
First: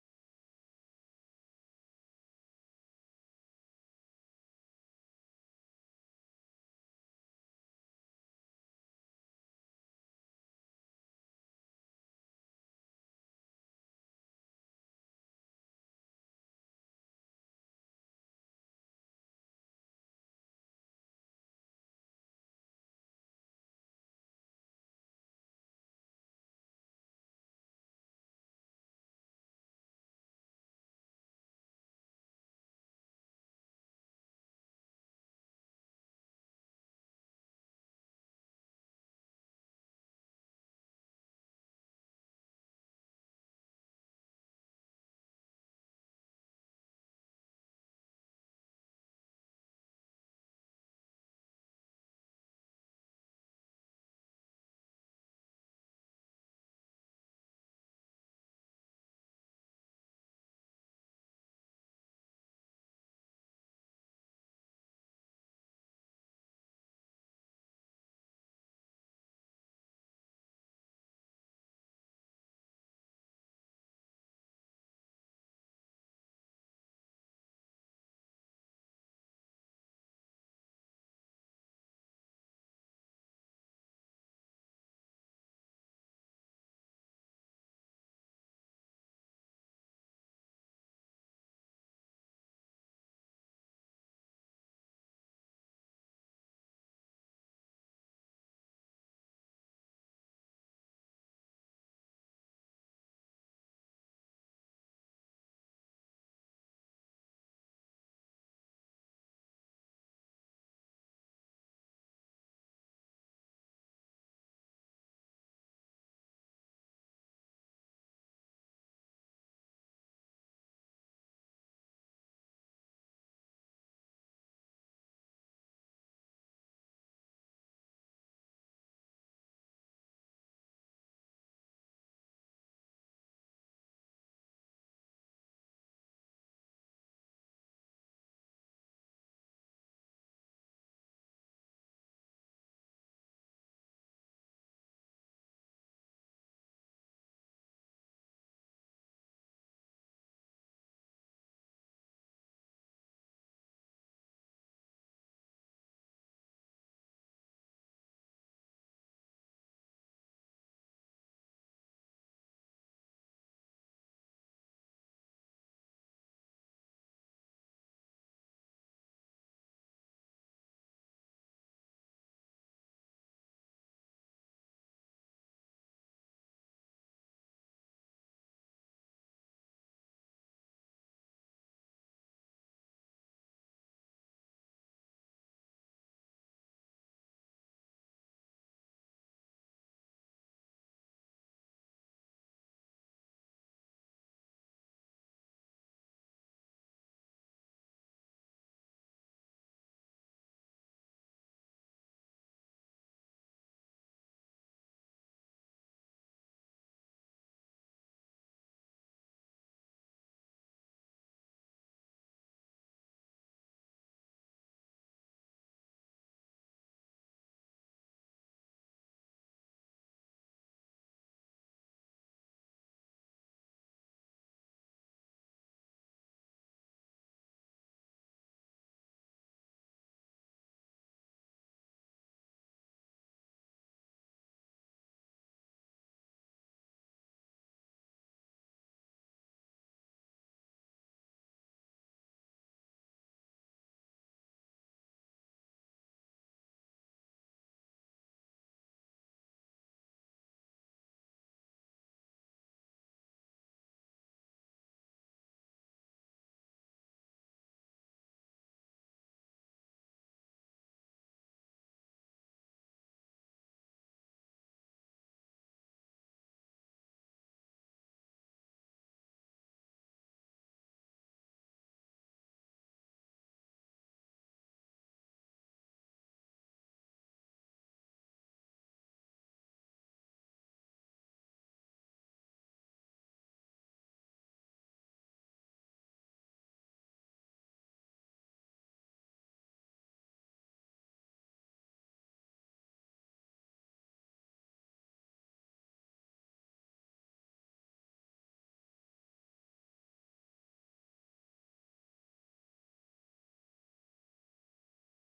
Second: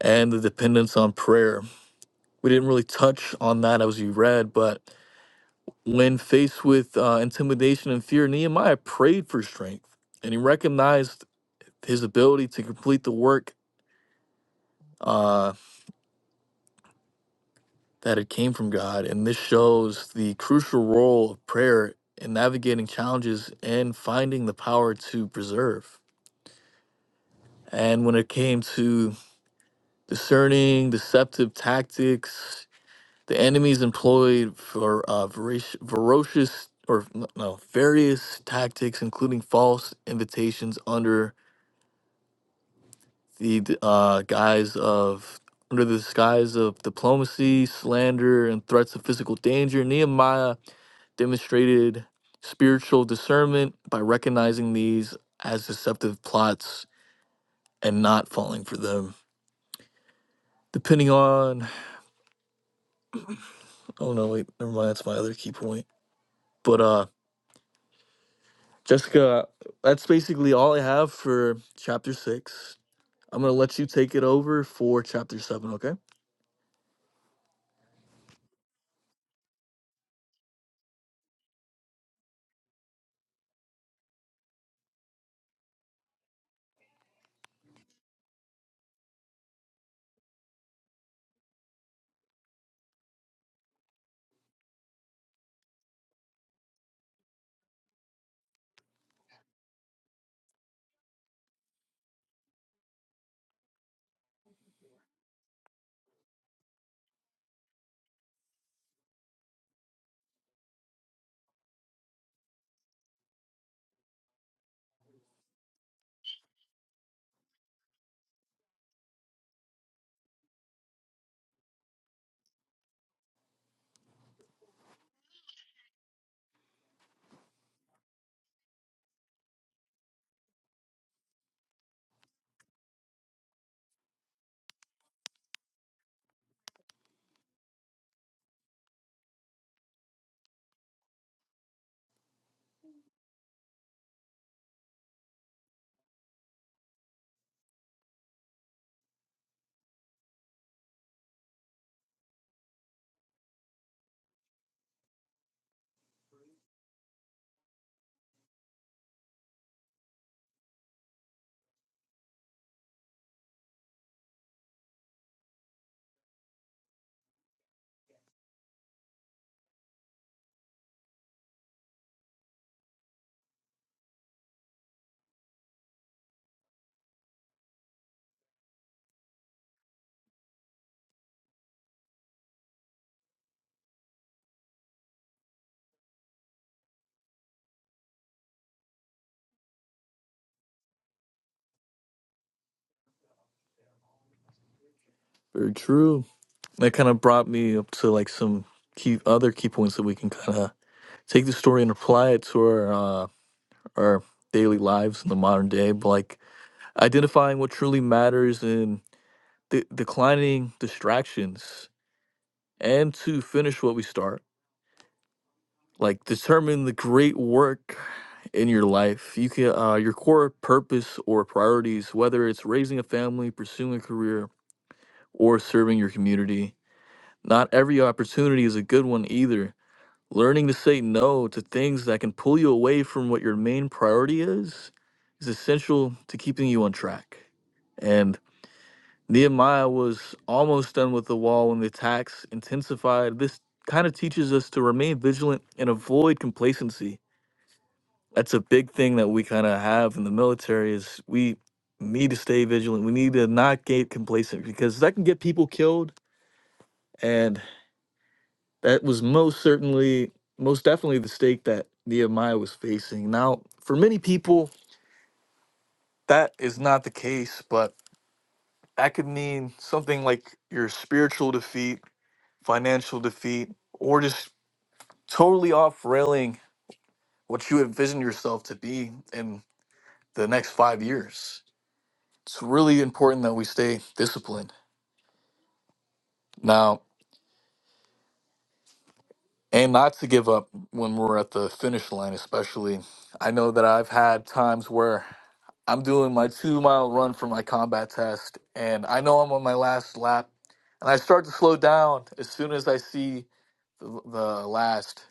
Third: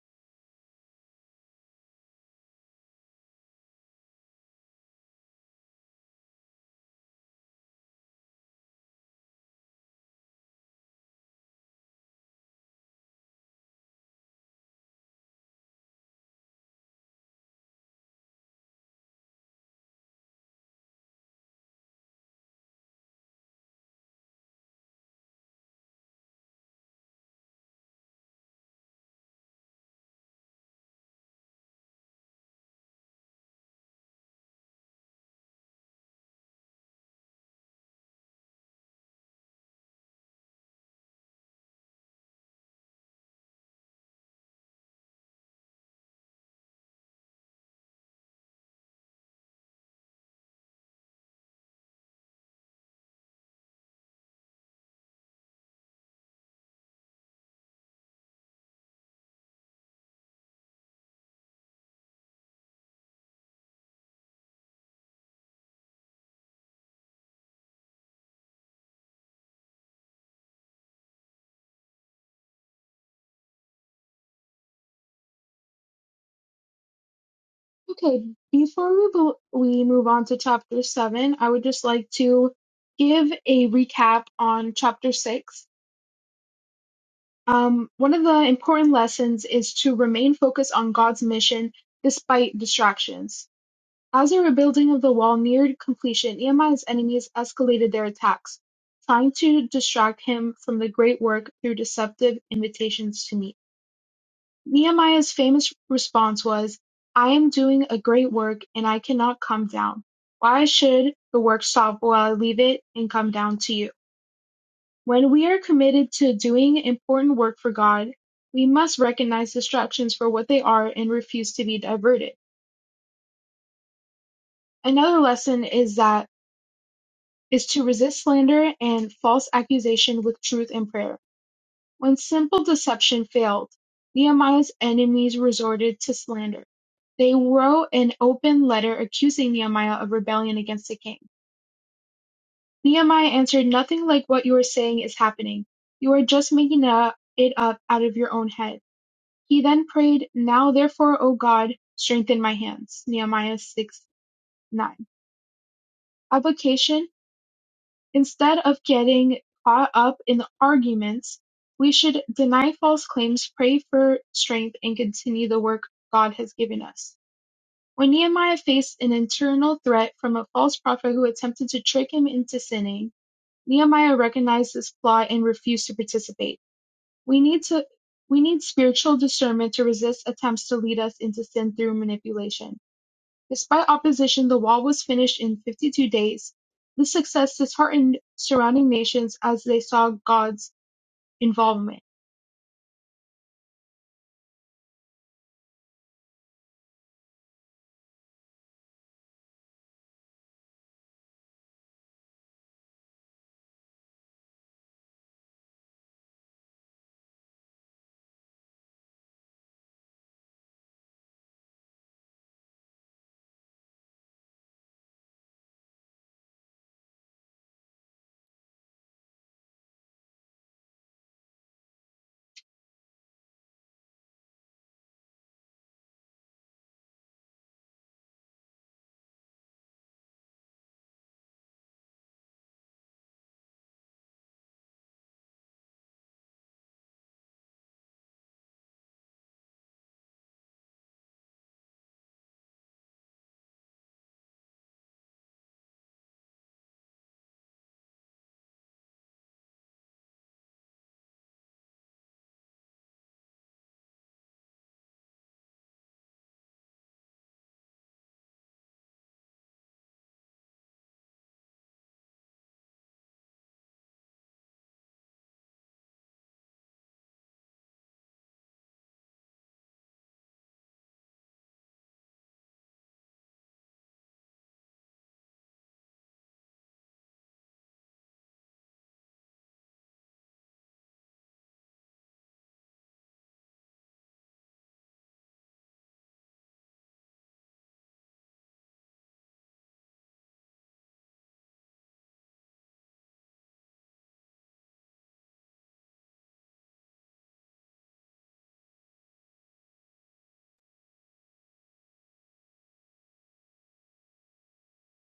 B: and the dependence on prayer. We didn't really touch on that as we read, but when faced with uh, intimidation and fear, Nehemiah prayed for strength and he recognized his ability to complete the work. uh, that it came from God. And this shows the crucial role of prayer in navigating challenges and finding the power to preserve. And when it came to discerning deceptive tactics, the enemies employed for uh, verac- ferocious or n- no, various tactics, including false invitations under the d- uh, guise of under the disguise of diplomacy, slander, and threats of physical danger. Nehemiah demonstrated spiritual discernment by recognizing these as deceptive plots and not falling for them. Depending on, oh no, wait, never mind, that's my other key point. But uh, Jessica, that's basically all I have for chapter six. I'm gonna let you take it over for chapter seven, okay?
C: okay before we bo- we move on to chapter 7 i would just like to give a recap on chapter 6 um, one of the important lessons is to remain focused on god's mission despite distractions as the rebuilding of the wall neared completion nehemiah's enemies escalated their attacks trying to distract him from the great work through deceptive invitations to meet Nehemiah's famous response was, I am doing a great work and I cannot come down. Why should the work stop while I leave it and come down to you? When we are committed to doing important work for God, we must recognize distractions for what they are and refuse to be diverted. Another lesson is that is to resist slander and false accusation with truth and prayer. When simple deception failed, Nehemiah's enemies resorted to slander. They wrote an open letter accusing Nehemiah of rebellion against the king. Nehemiah answered, Nothing like what you are saying is happening. You are just making it up out of your own head. He then prayed, Now therefore, O God, strengthen my hands. Nehemiah 6 9. Application Instead of getting caught up in arguments, we should deny false claims, pray for strength, and continue the work God has given us. When Nehemiah faced an internal threat from a false prophet who attempted to trick him into sinning, Nehemiah recognized this flaw and refused to participate. We need to we need spiritual discernment to resist attempts to lead us into sin through manipulation. Despite opposition the wall was finished in fifty-two days. This success disheartened surrounding nations as they saw God's involvement.
B: Very true. That kind of brought me up to like some key other key points that we can kind of take the story and apply it to our uh, our daily lives in the modern day. But like identifying what truly matters and de- declining distractions and to finish what we start like determine the great work in your life you can uh, your core purpose or priorities whether it's raising a family pursuing a career or serving your community not every opportunity is a good one either learning to say no to things that can pull you away from what your main priority is is essential to keeping you on track and Nehemiah was almost done with the wall when the attacks intensified. This kind of teaches us to remain vigilant and avoid complacency. That's a big thing that we kind of have in the military is we need to stay vigilant. We need to not get complacent because that can get people killed and that was most certainly most definitely the stake that Nehemiah was facing. Now, for many people that is not the case, but that could mean something like your spiritual defeat financial defeat, or just totally off railing what you envision yourself to be in the next five years. It's really important that we stay disciplined now and not to give up when we're at the finish line, especially. I know that I've had times where I'm doing my two mile run for my combat test, and I know I'm on my last lap, and I start to slow down as soon as I see the, the last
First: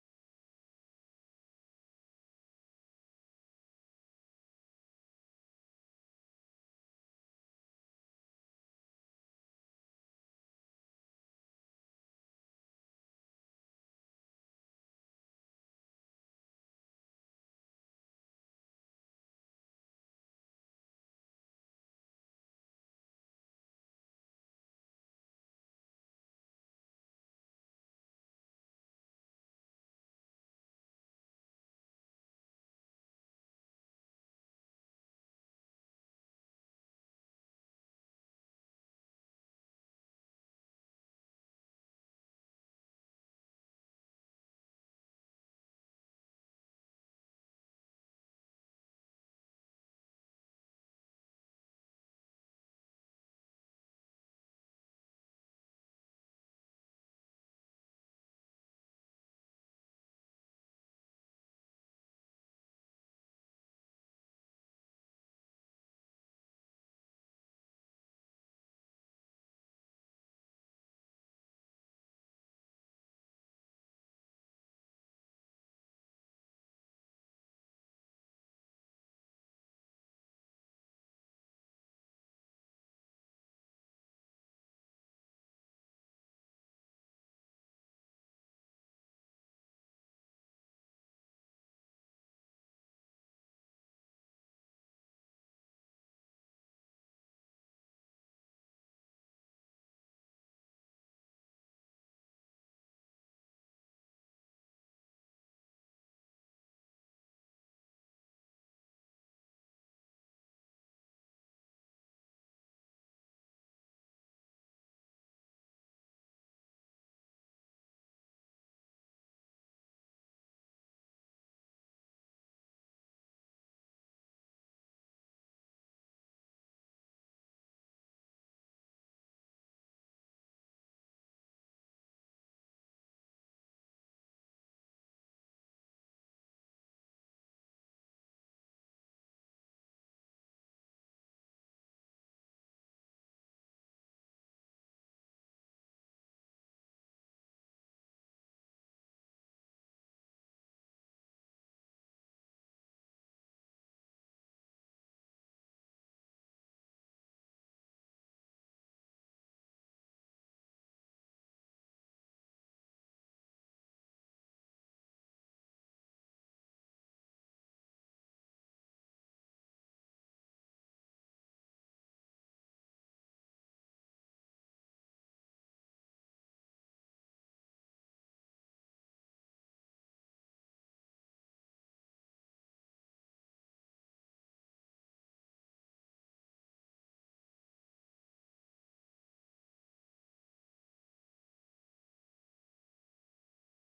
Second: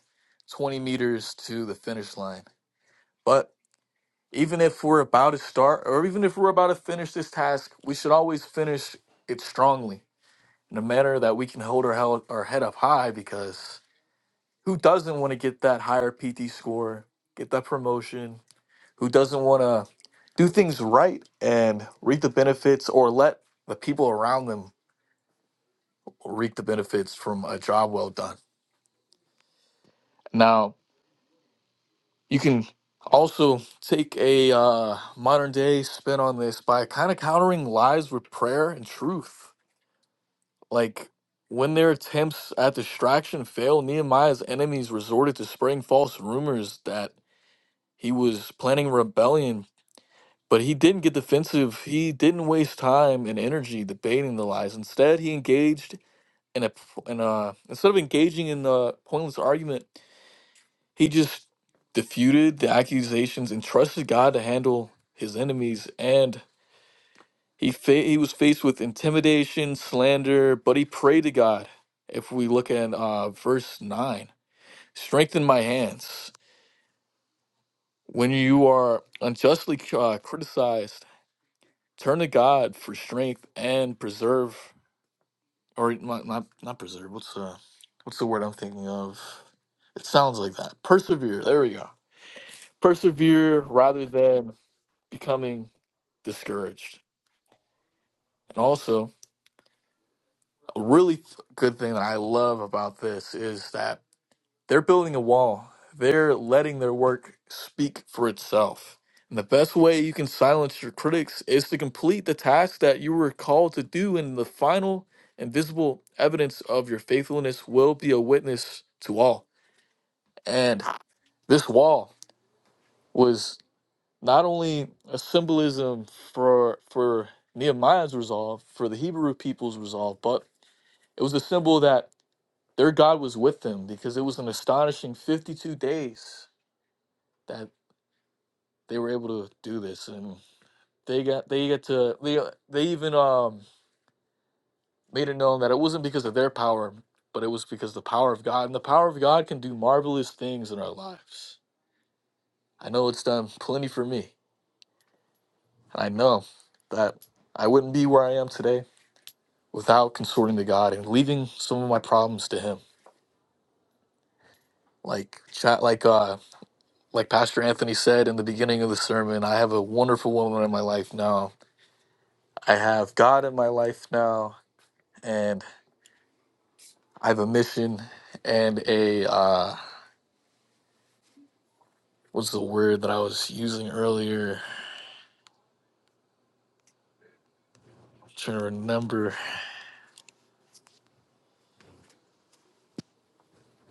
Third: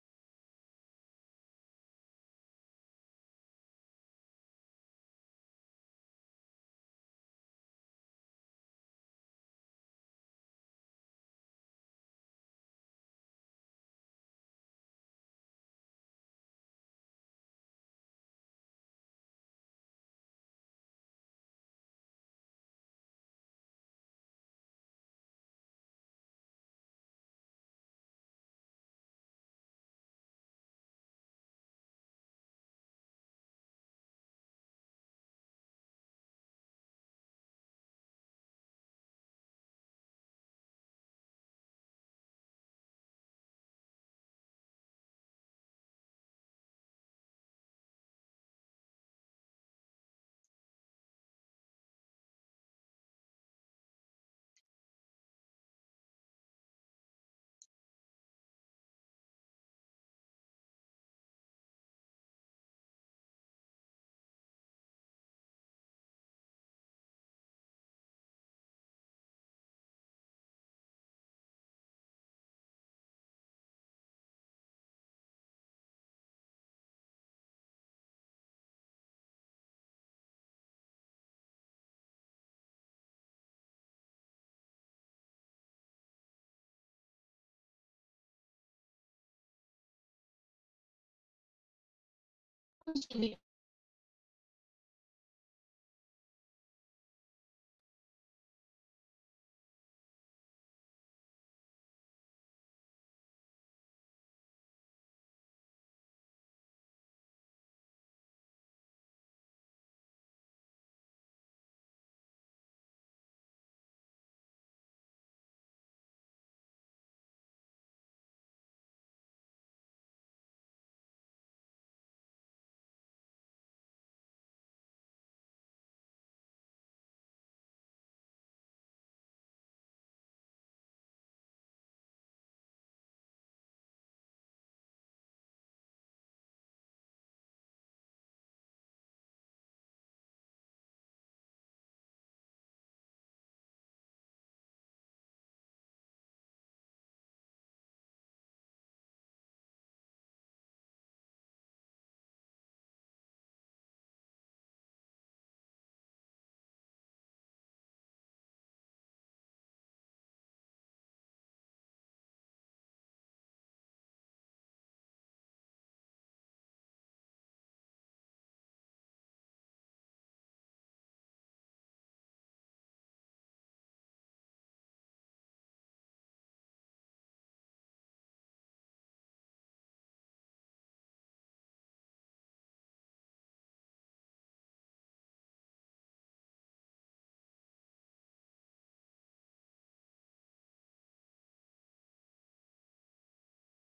B: 20 meters to the finish line. But Even if we're about to start or even if we're about to finish this task, we should always finish it strongly in a manner that we can hold our, held, our head up high because who doesn't want to get that higher PT score, get that promotion? Who doesn't want to do things right and reap the benefits or let the people around them reap the benefits from a job well done? Now, you can also take a uh, modern day spin on this by kind of countering lies with prayer and truth. Like when their attempts at distraction failed, Nehemiah's enemies resorted to spreading false rumors that he was planning rebellion. But he didn't get defensive. He didn't waste time and energy debating the lies. Instead, he engaged in a in a instead of engaging in a pointless argument, he just diffused the accusations and trusted God to handle his enemies. And He fa- he was faced with intimidation, slander, but he prayed to God. If we look at uh, verse nine, strengthen my hands. When you are unjustly uh, criticized, turn to God for strength and preserve, or not not, not preserve. What's uh, what's the word I'm thinking of? It sounds like that. Persevere. There we go. Persevere rather than becoming discouraged. And also, a really th- good thing that I love about this is that They're building a wall. They're letting their work speak for itself. And the best way you can silence your critics is to complete the task that you were called to do, and the final and visible evidence of your faithfulness will be a witness to all. And this wall was not only a symbolism for for Nehemiah's resolve, for the Hebrew people's resolve, but it was a symbol that their God was with them because it was an astonishing 52 days that. they were able to do this and they got they get to they uh, they even um made it known that it wasn't because of their power but it was because of the power of god and the power of god can do marvelous things in our lives i know it's done plenty for me and i know that i wouldn't be where i am today without consorting to god and leaving some of my problems to him like chat like uh like pastor anthony said in the beginning of the sermon i have a wonderful woman in my life now i have god in my life now and I have a mission and a uh what's the word that I was using earlier? I'm trying to remember.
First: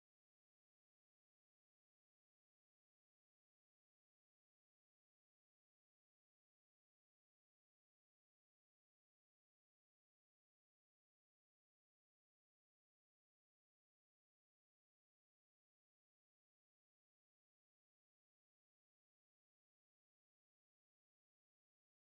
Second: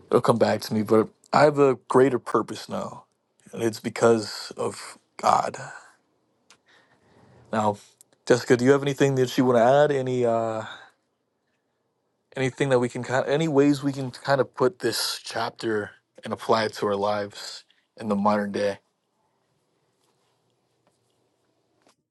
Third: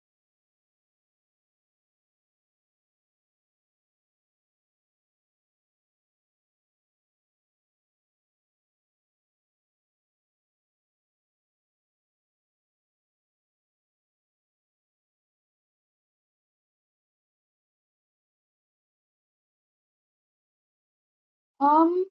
B: It'll come back to me, but I have a greater purpose now. And it's because of God. Now, Jessica, do you have anything that you want to add? Any uh anything that we can kind any ways we can kind of put this chapter and apply it to our lives in the modern day?
C: Um,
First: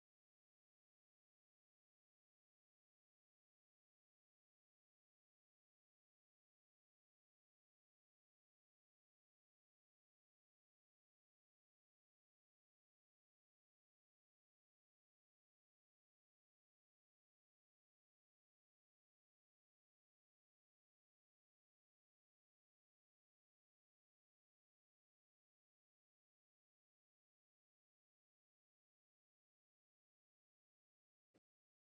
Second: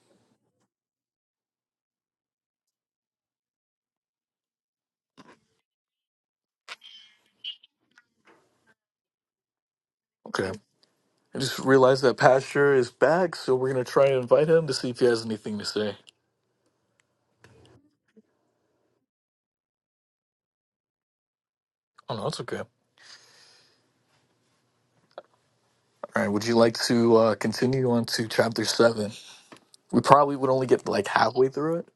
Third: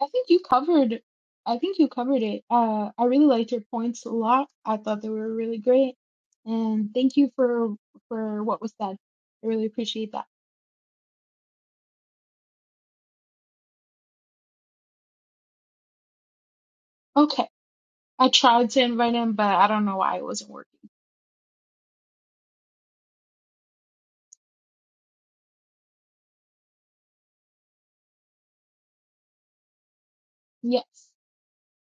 C: I think you covered I think you covered it. Uh, I really liked your points a lot. I thought they were really great. And thank you for for what was said. I really appreciate that.
B: Okay. I just realized that Pastor is back, so we're gonna try and invite him to see if he has anything to say.
C: Okay. I tried to invite him, but I don't know why it wasn't working.
B: Oh no, that's okay. All right, would you like to uh, continue on to chapter seven? We probably would only
C: Yes.
B: get like halfway through it.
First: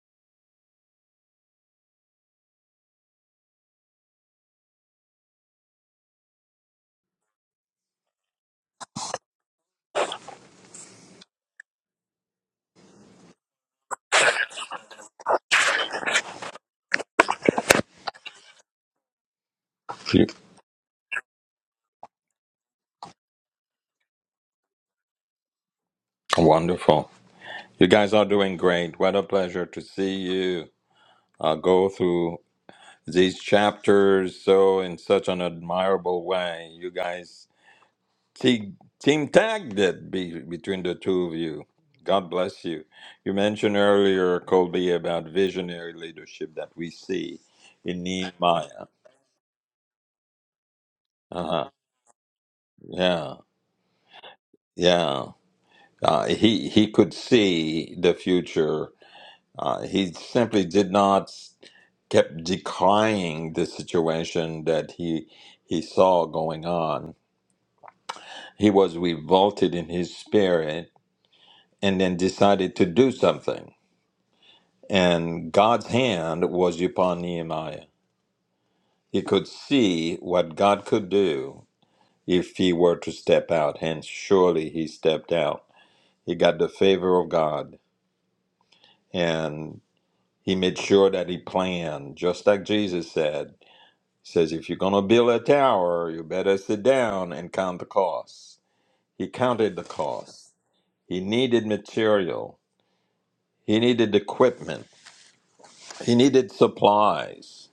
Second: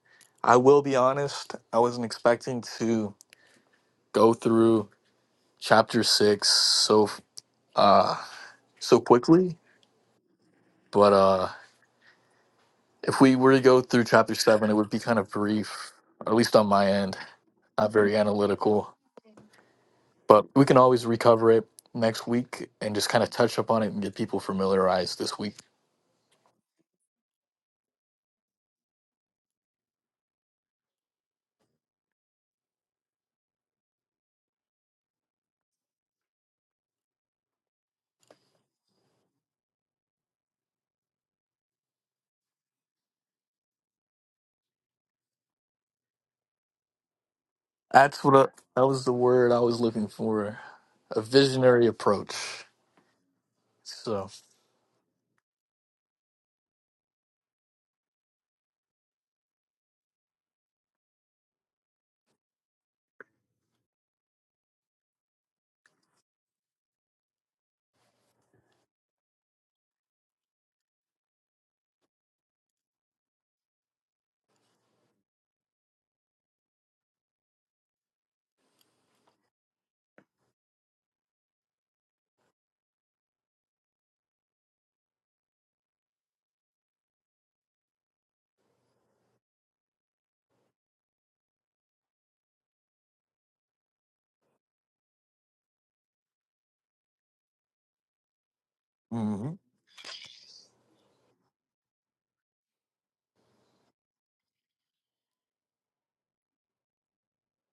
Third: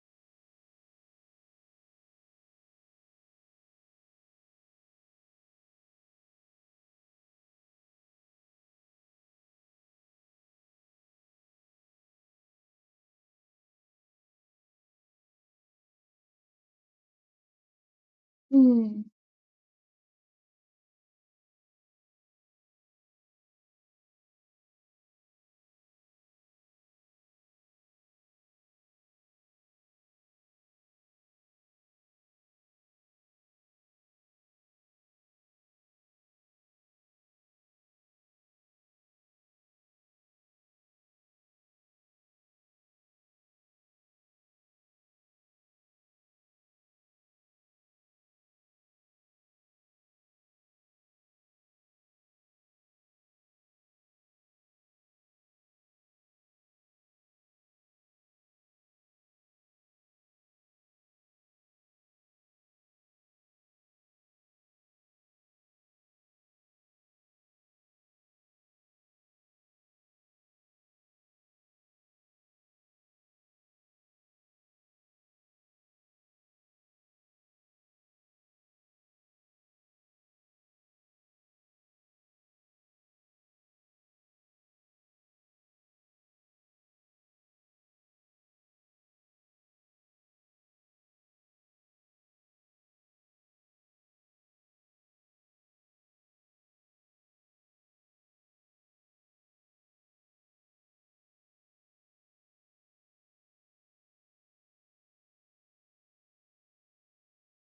B: I will be honest, I wasn't expecting to go through chapter six so uh so quickly, but uh if we were to go through chapter seven, it would be kind of brief, or at least on my end, not very analytical.
C: Hmm.
A: You-
B: But we can always recover it next week and just kind of touch up on it and get people familiarized this week.
A: Wonderful. You guys are doing great. What a pleasure to see you. i go through these chapters so in such an admirable way. You guys te- team tagged it be- between the two of you. God bless you. You mentioned earlier, Colby, about visionary leadership that we see in
B: That's what I,
A: Nehemiah.
B: that was the word I was looking for. A
A: Uh-huh.
B: visionary approach.
A: Yeah,
B: So,
A: yeah. Uh, he he could see the future. Uh, he simply did not kept decrying the situation that he he saw going on he was revolted in his spirit and then decided to do something. And God's hand was upon Nehemiah. He could see what God could do if he were to step out. Hence, surely he stepped out. He got the favor of God and he made sure that he planned, just like Jesus said. He says, if you're going to build a tower, you better sit down and count the cost. He
B: mhm.
A: counted the cost. He needed material He needed equipment. He needed supplies.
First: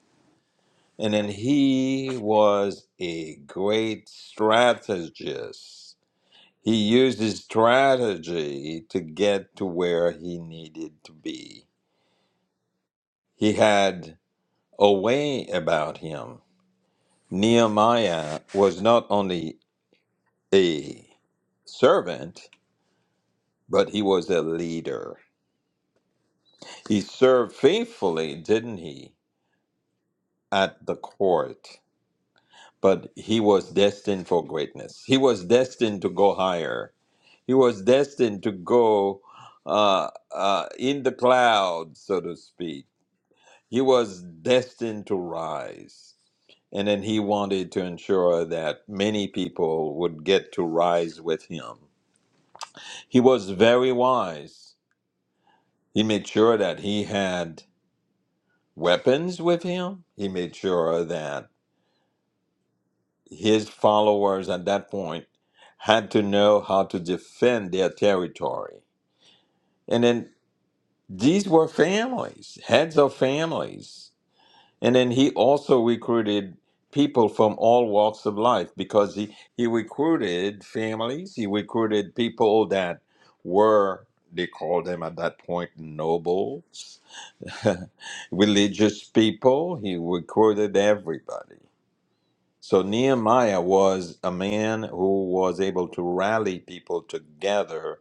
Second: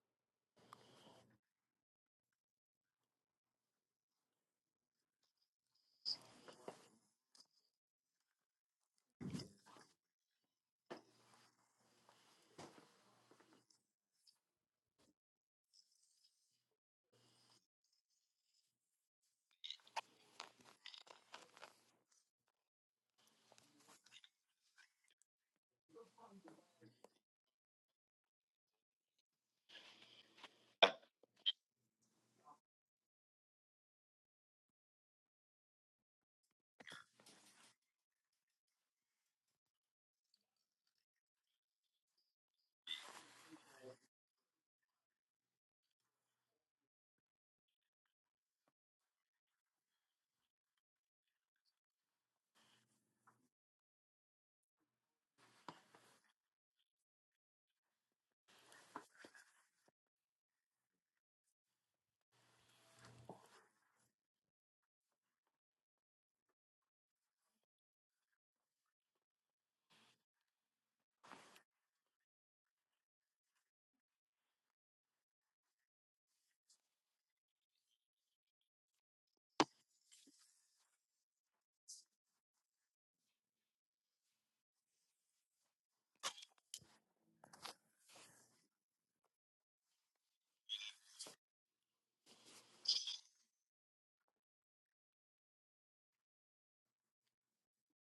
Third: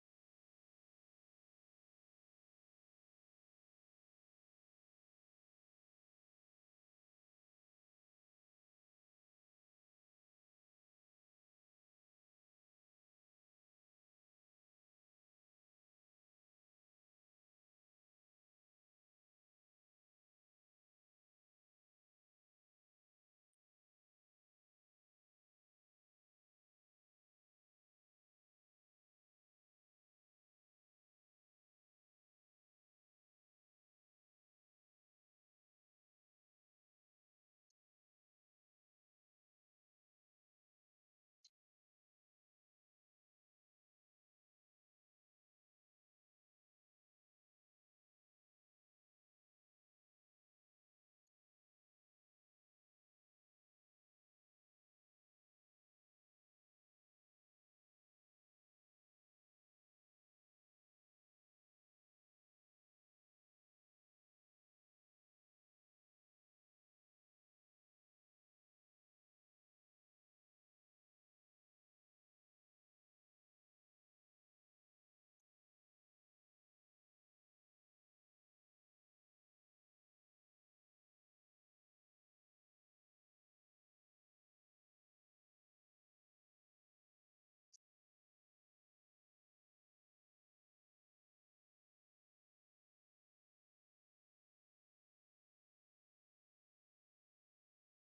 A: And then he was a great strategist. He used his strategy to get to where he needed to be. He had a way about him. Nehemiah was not only a servant, but he was a leader. He served faithfully, didn't he, at the court? but he was destined for greatness. He was destined to go higher. He was destined to go uh, uh, in the clouds, so to speak. He was destined to rise. And then he wanted to ensure that many people would get to rise with him. He was very wise. He made sure that he had weapons with him. He made sure that his followers at that point had to know how to defend their territory. And then these were families, heads of families. And then he also recruited people from all walks of life because he, he recruited families, he recruited people that were, they called them at that point nobles, religious people. He recruited everybody. So Nehemiah was a man who was able to rally people together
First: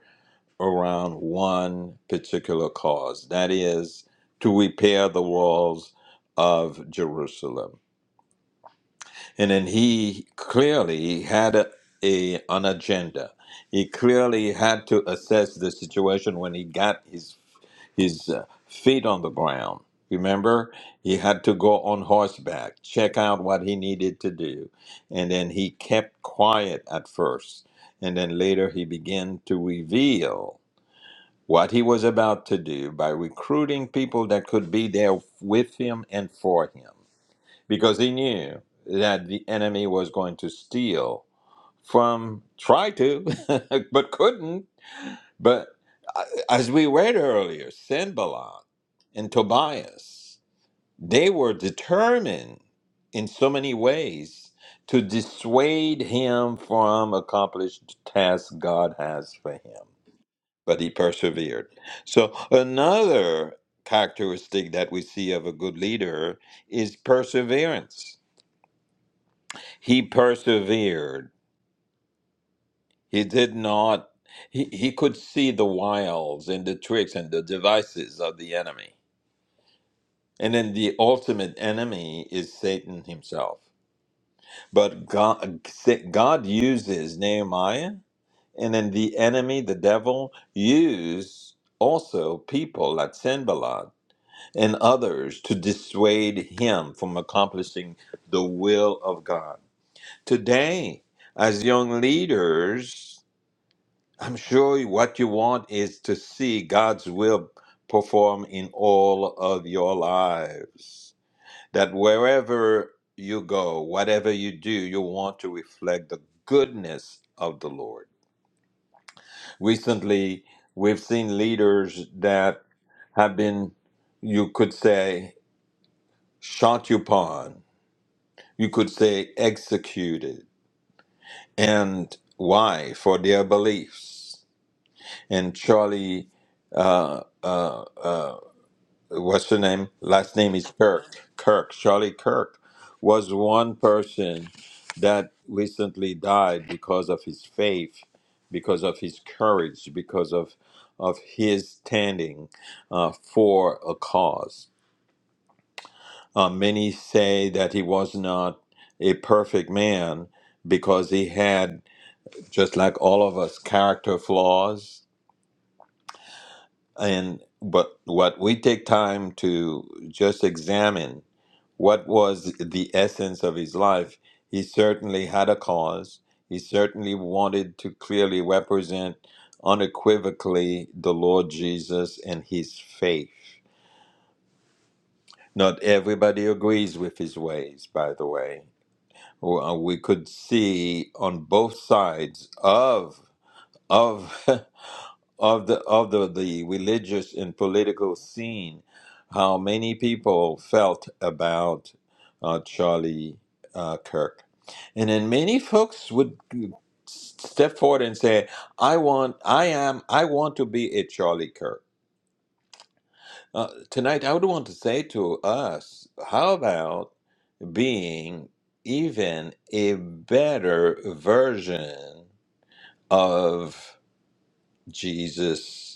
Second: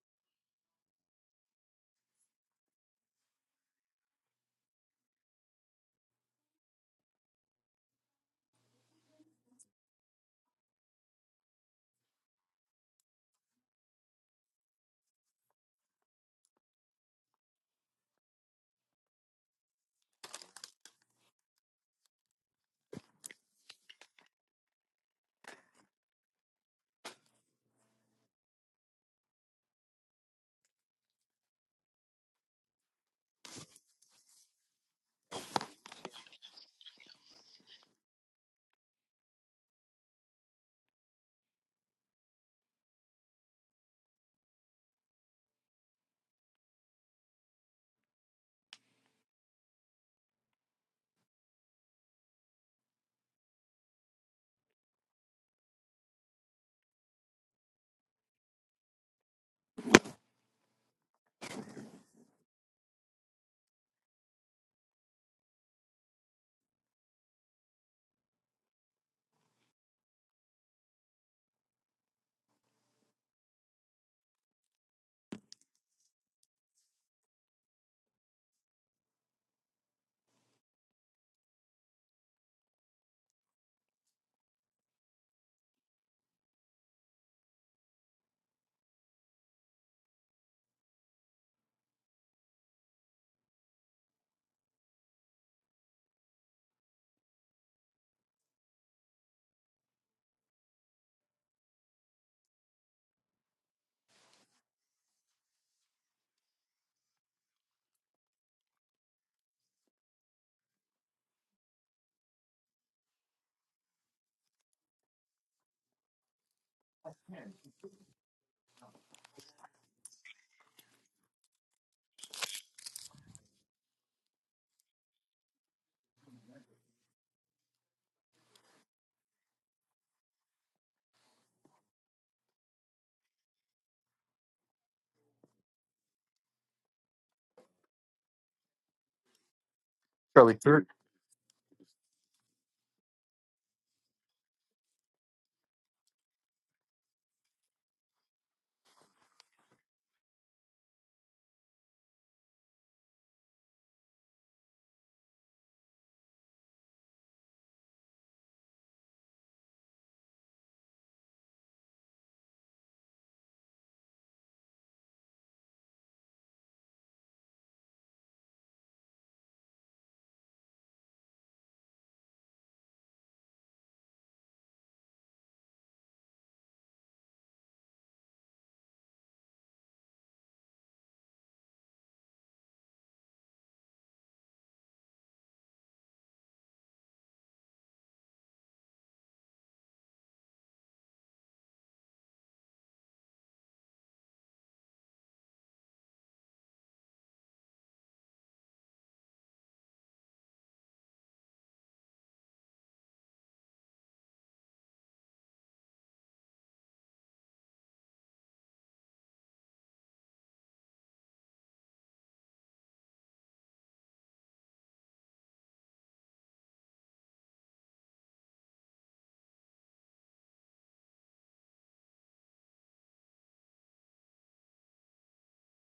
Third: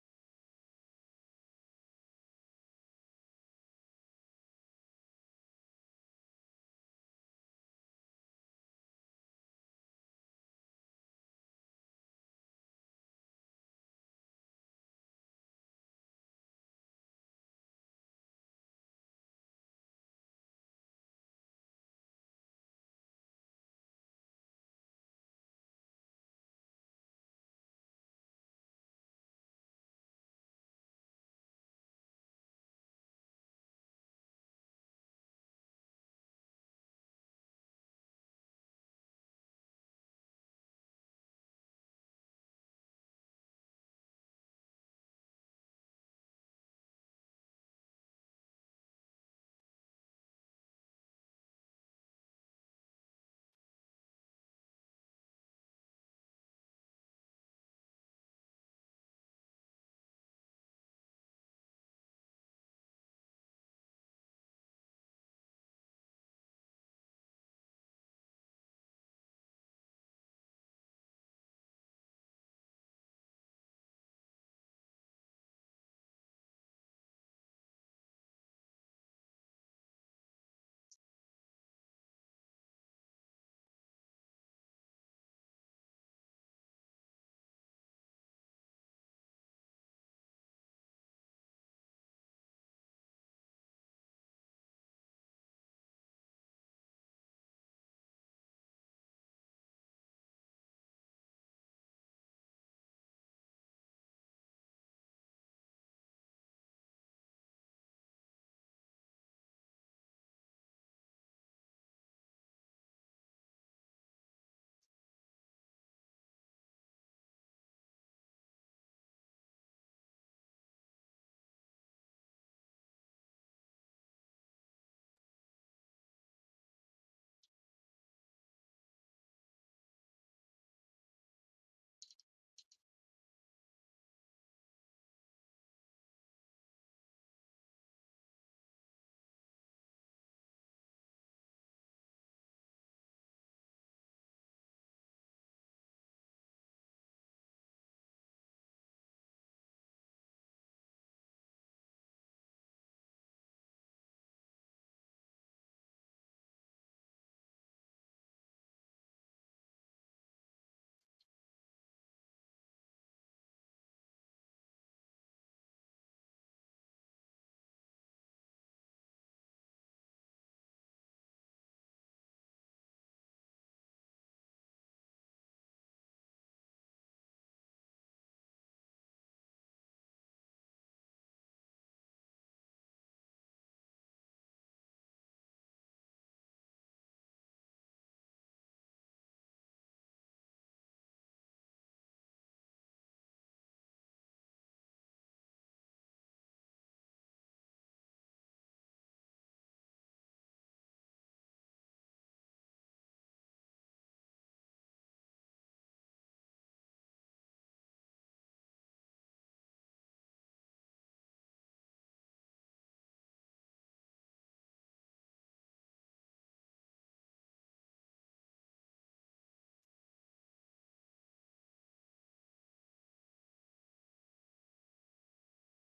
A: around one particular cause that is, to repair the walls of Jerusalem. And then he clearly had a, a- an agenda. He clearly had to assess the situation when he got his his uh, feet on the ground. Remember, he had to go on horseback, check out what he needed to do. And then he kept quiet at first. And then later he began to reveal what he was about to do by recruiting people that could be there with him and for him. Because he knew that the enemy was going to steal from, try to, but couldn't but uh, as we read earlier, Sanballat and Tobias, they were determined in so many ways to dissuade him from accomplished task God has for him. But he persevered. So another characteristic that we see of a good leader is perseverance. He persevered He did not, he, he could see the wiles and the tricks and the devices of the enemy. And then the ultimate enemy is Satan himself. But God, God uses Nehemiah, and then the enemy, the devil, used also people like Sanballat and others to dissuade him from accomplishing the will of God. Today, as young leaders, I'm sure what you want is to see God's will perform in all of your lives. That wherever you go, whatever you do, you want to reflect the goodness of the Lord. Recently, we've seen leaders that have been, you could say, shot upon, you could say, executed. And why? For their beliefs. And Charlie uh, uh, uh, what's her name? Last name
B: Charlie
A: is
B: Kirk.
A: Kirk. Kirk, Charlie Kirk, was one person that recently died because of his faith, because of his courage, because of of his standing uh, for a cause. Uh, many say that he was not a perfect man because he had, just like all of us, character flaws. And but what we take time to just examine what was the essence of his life. He certainly had a cause. He certainly wanted to clearly represent unequivocally the Lord Jesus and his faith. Not everybody agrees with his ways, by the way. Well, We could see on both sides of of of the of the, the religious and political scene, how many people felt about uh, Charlie uh, Kirk, and then many folks would step forward and say, "I want, I am, I want to be a Charlie Kirk." Uh, tonight, I would want to say to us, how about being even a better version of Jesus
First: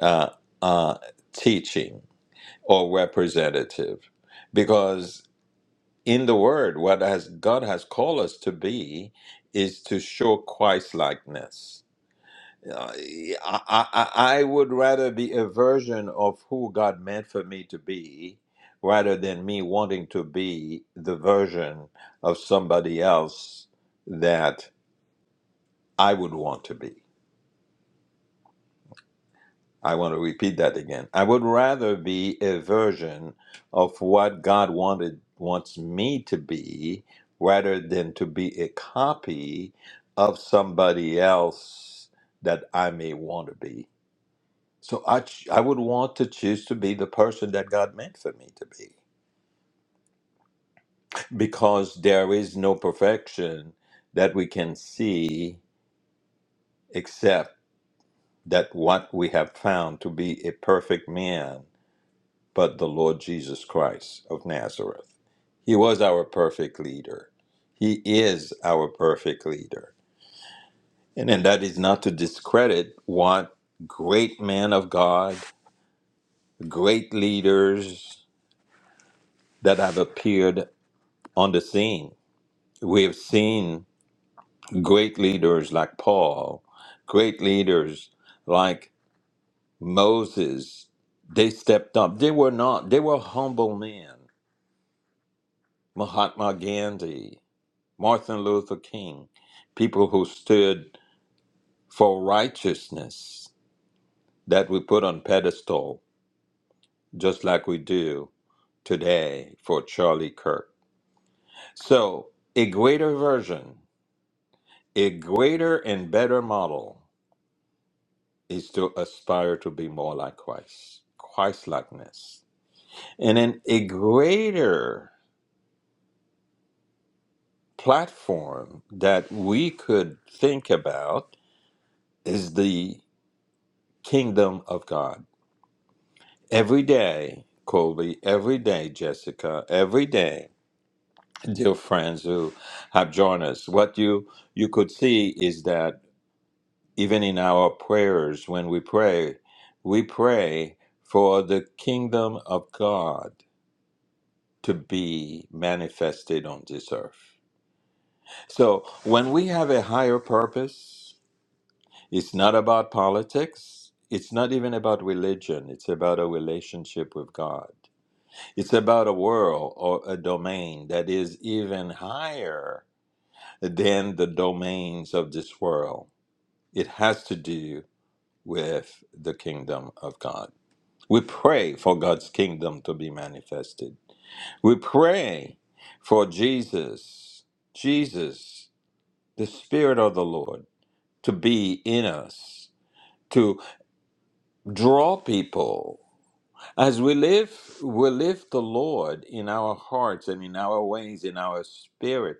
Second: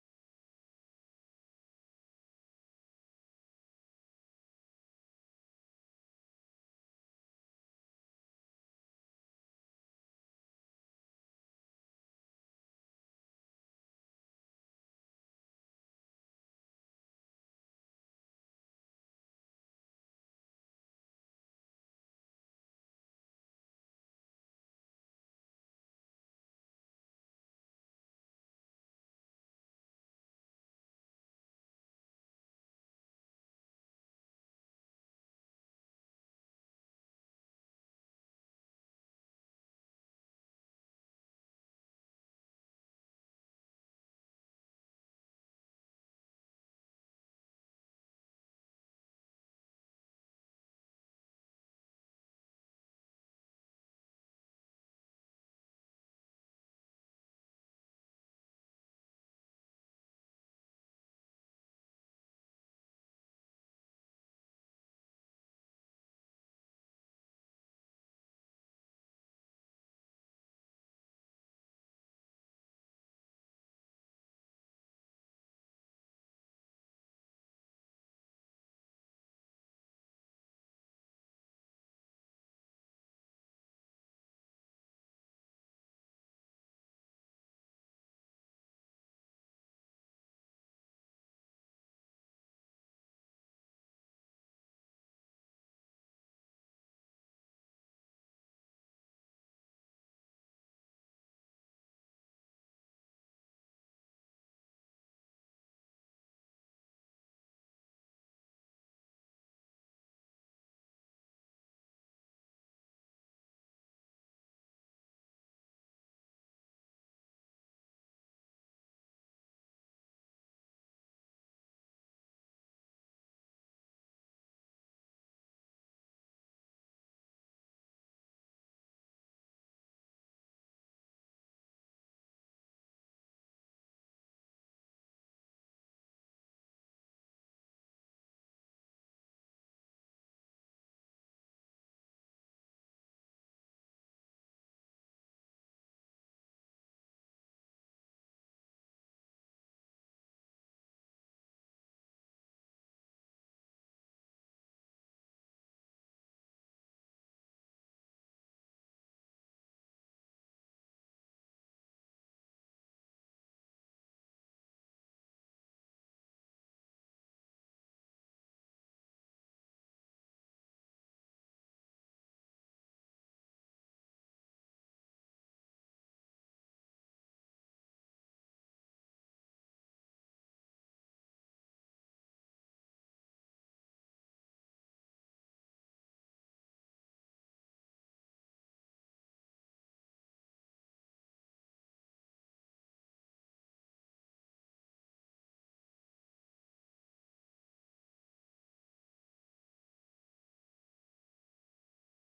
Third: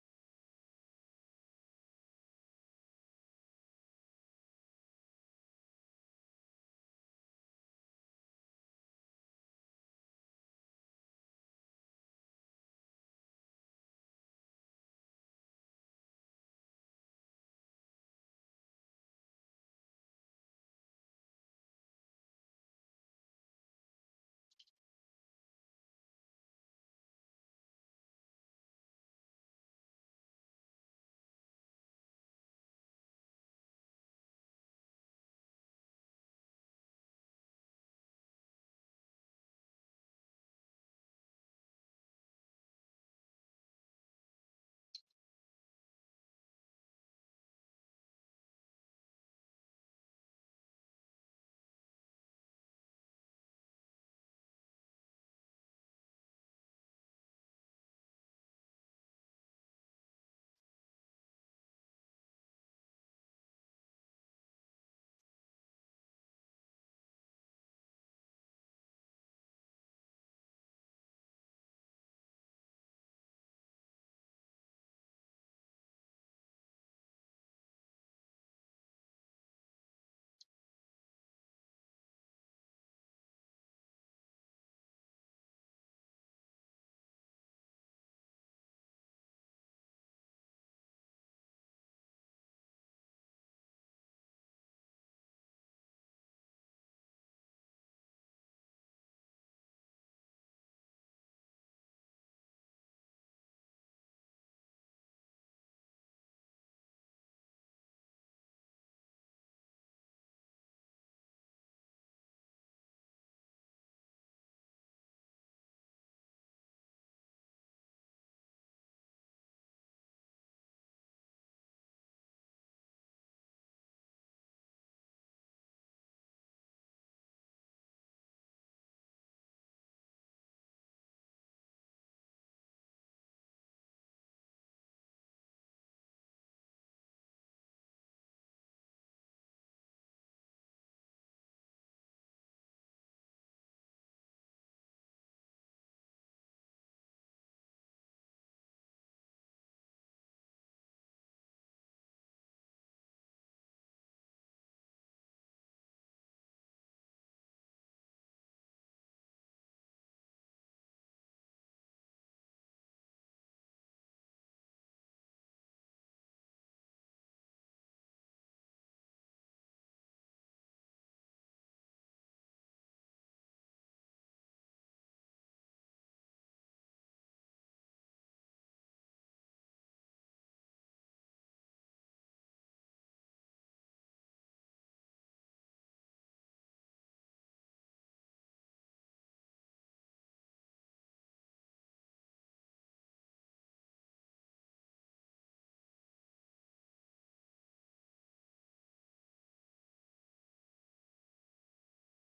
A: uh, uh, teaching or representative because in the word what has god has called us to be is to show christ likeness I, I, I I would rather be a version of who god meant for me to be rather than me wanting to be the version of somebody else that i would want to be I want to repeat that again. I would rather be a version of what God wanted wants me to be rather than to be a copy of somebody else that I may want to be. So I ch- I would want to choose to be the person that God meant for me to be because there is no perfection that we can see except that what we have found to be a perfect man but the Lord Jesus Christ of Nazareth. He was our perfect leader. He is our perfect leader. And, and that is not to discredit what great men of God, great leaders that have appeared on the scene. We have seen great leaders like Paul, great leaders like Moses. They stepped up. They were not, they were humble men. Mahatma Gandhi. Martin Luther King, people who stood for righteousness that we put on pedestal, just like we do today for Charlie Kirk. So, a greater version, a greater and better model is to aspire to be more like Christ, Christ likeness. And then a greater platform that we could think about is the kingdom of God Every day, Colby, every day, Jessica, every day, dear friends who have joined us, what you you could see is that even in our prayers, when we pray, we pray for the kingdom of God to be manifested on this earth. So when we have a higher purpose, it's not about politics, it's not even about religion, it's about a relationship with God. It's about a world or a domain that is even higher than the domains of this world. It has to do with the kingdom of God. We pray for God's kingdom to be manifested. We pray for Jesus, Jesus, the Spirit of the Lord, to be in us, to draw people. As we live, we live the Lord in our hearts and in our ways, in our spirit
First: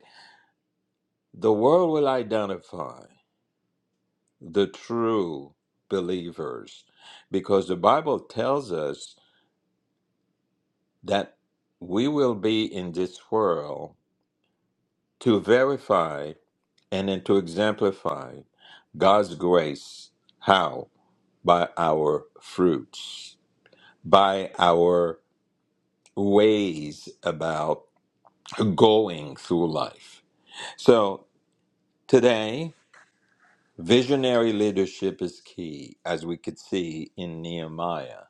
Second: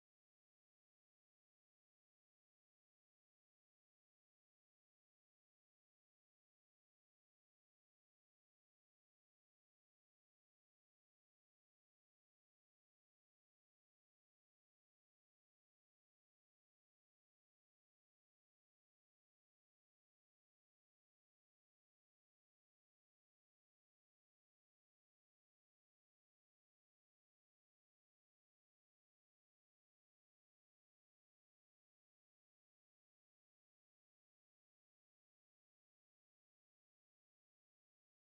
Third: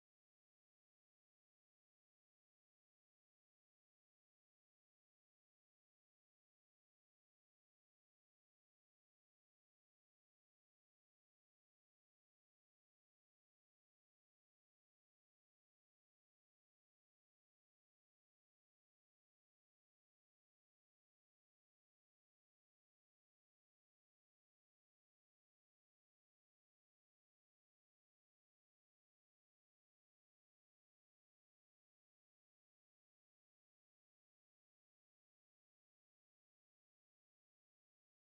A: The world will identify the true believers because the Bible tells us that we will be in this world to verify and then to exemplify God's grace. How? By our fruits, by our ways about going through life. So today, visionary leadership is key, as we could see in Nehemiah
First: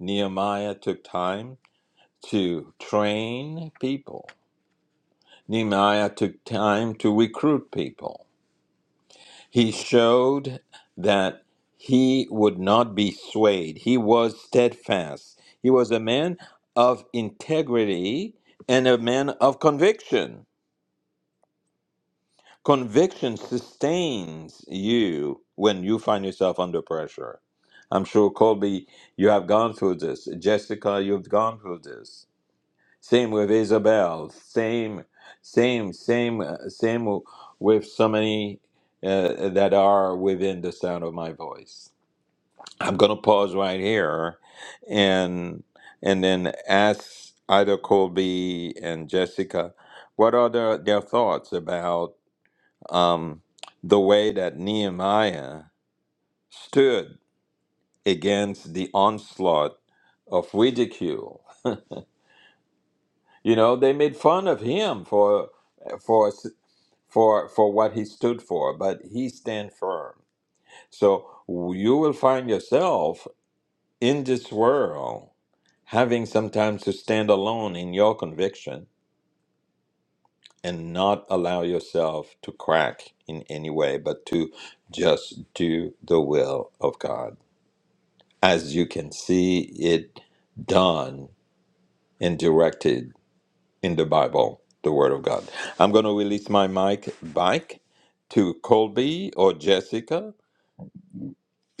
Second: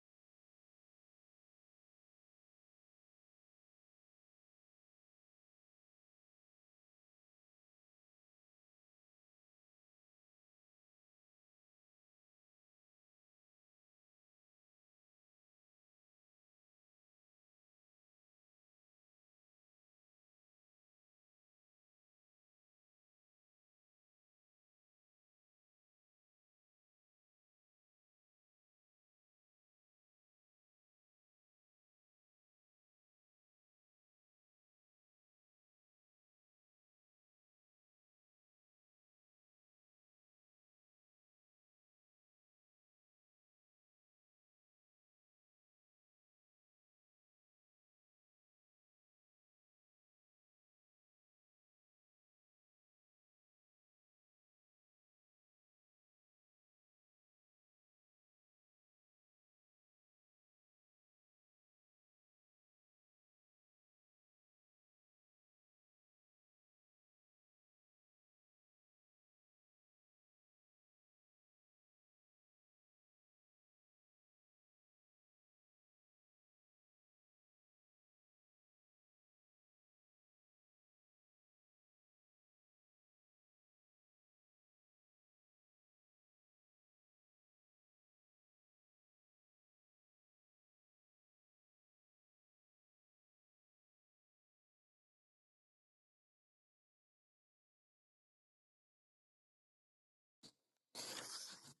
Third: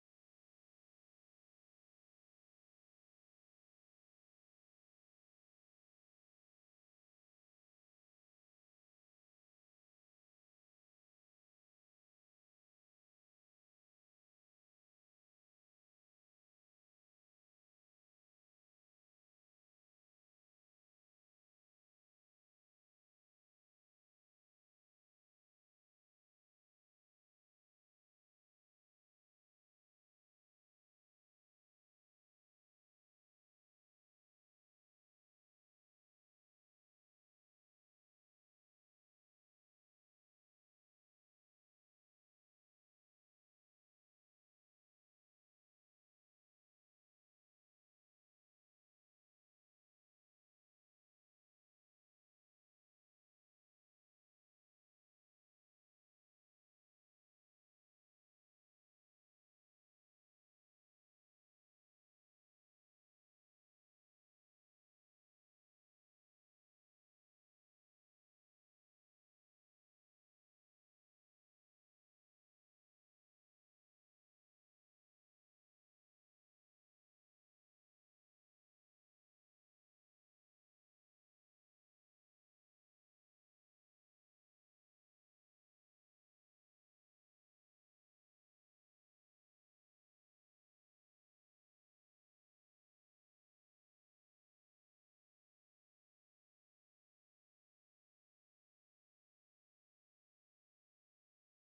A: Nehemiah took time to train people. Nehemiah took time to recruit people. He showed that he would not be swayed. He was steadfast. He was a man of integrity and a man of conviction. Conviction sustains you when you find yourself under pressure. I'm sure, Colby, you have gone through this. Jessica, you've gone through this Same with Isabel. Same, same, same, uh, same with so many uh, that are within the sound of my voice. I'm gonna pause right here, and and then ask either Colby and Jessica, what are their, their thoughts about um, the way that Nehemiah stood against the onslaught of ridicule? You know, they made fun of him for for for for what he stood for, but he stand firm. So you will find yourself in this world having sometimes to stand alone in your conviction and not allow yourself to crack in any way, but to just do the will of God as you can see it done and directed in the Bible, the Word of God. I'm going to release my mic back to Colby or Jessica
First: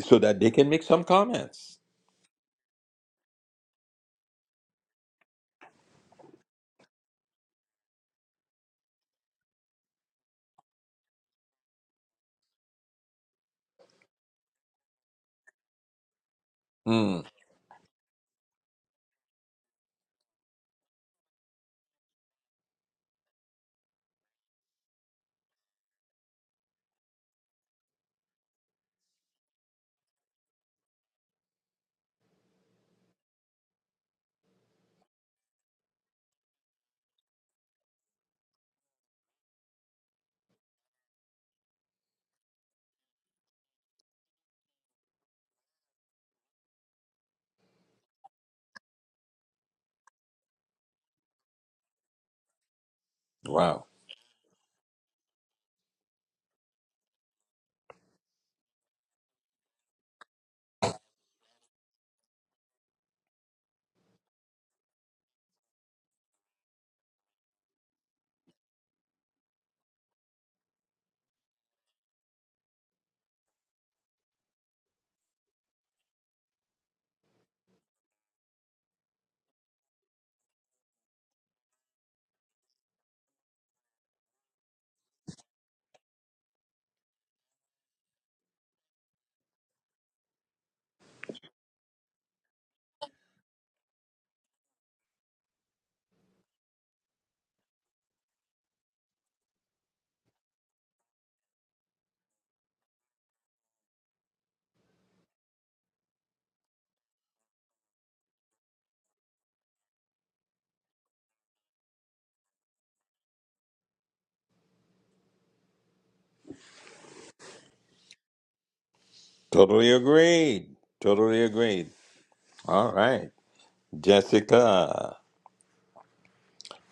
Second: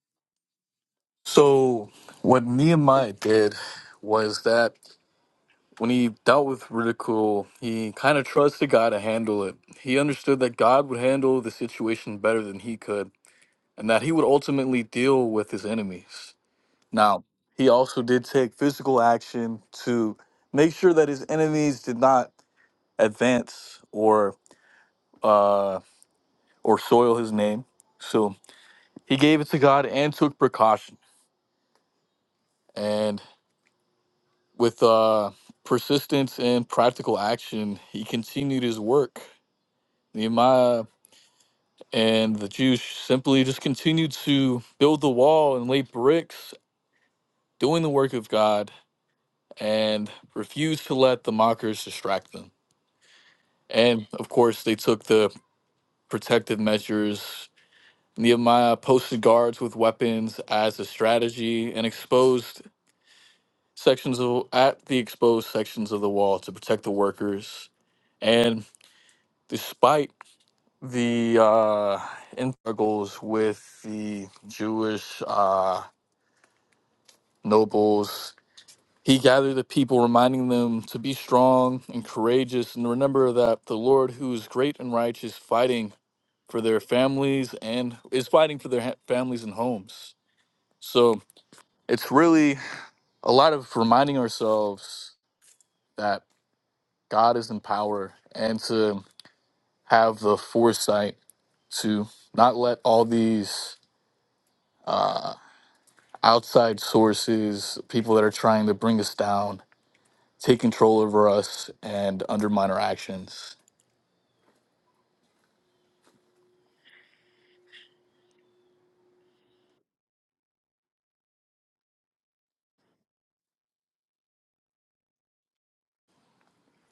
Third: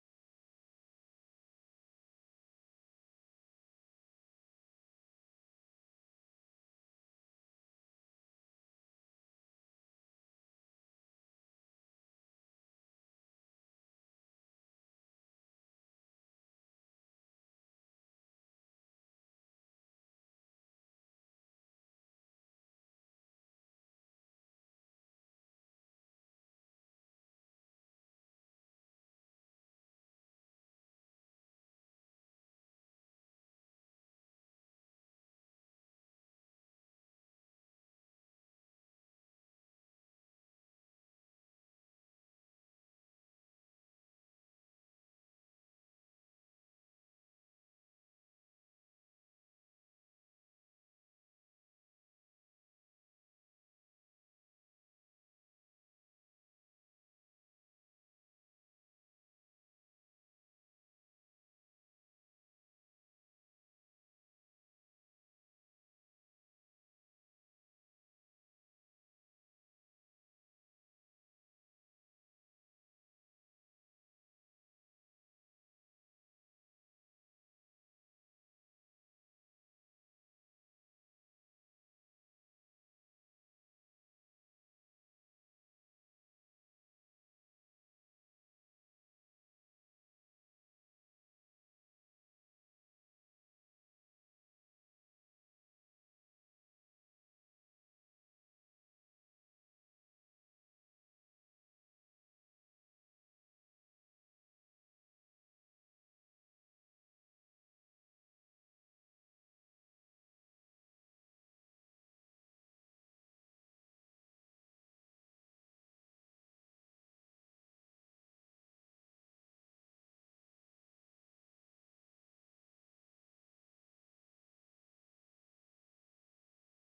A: so that they can make some comments.
B: So, what Nehemiah did was that when he dealt with ridicule, he kind of trusted God to handle it. He understood that God would handle the situation better than he could, and that he would ultimately deal with his enemies.
A: Hmm.
B: Now, he also did take physical action to make sure that his enemies did not advance or. uh, or soil his name. So he gave it to God and took precaution. And with uh, persistence and practical action, he continued his work. Nehemiah and the Jews simply just continued to build the wall and lay bricks, doing the work of God, and refused to let the mockers distract them.
A: Wow.
B: And of course, they took the protective measures. Nehemiah posted guards with weapons as a strategy and exposed sections of at the exposed sections of the wall to protect the workers and despite the uh struggles with the jewish uh nobles he gathered the people reminding them to be strong and courageous and remember that the lord who is great and righteous fighting for their families and is fighting for their ha- families and homes so it's really a lot of reminding ourselves that. God is in power and to have the foresight to not let all these uh, outside sources, people that are trying to bring us down, take control over us and undermine our actions.
A: Totally agreed. Totally agreed. All right. Jessica.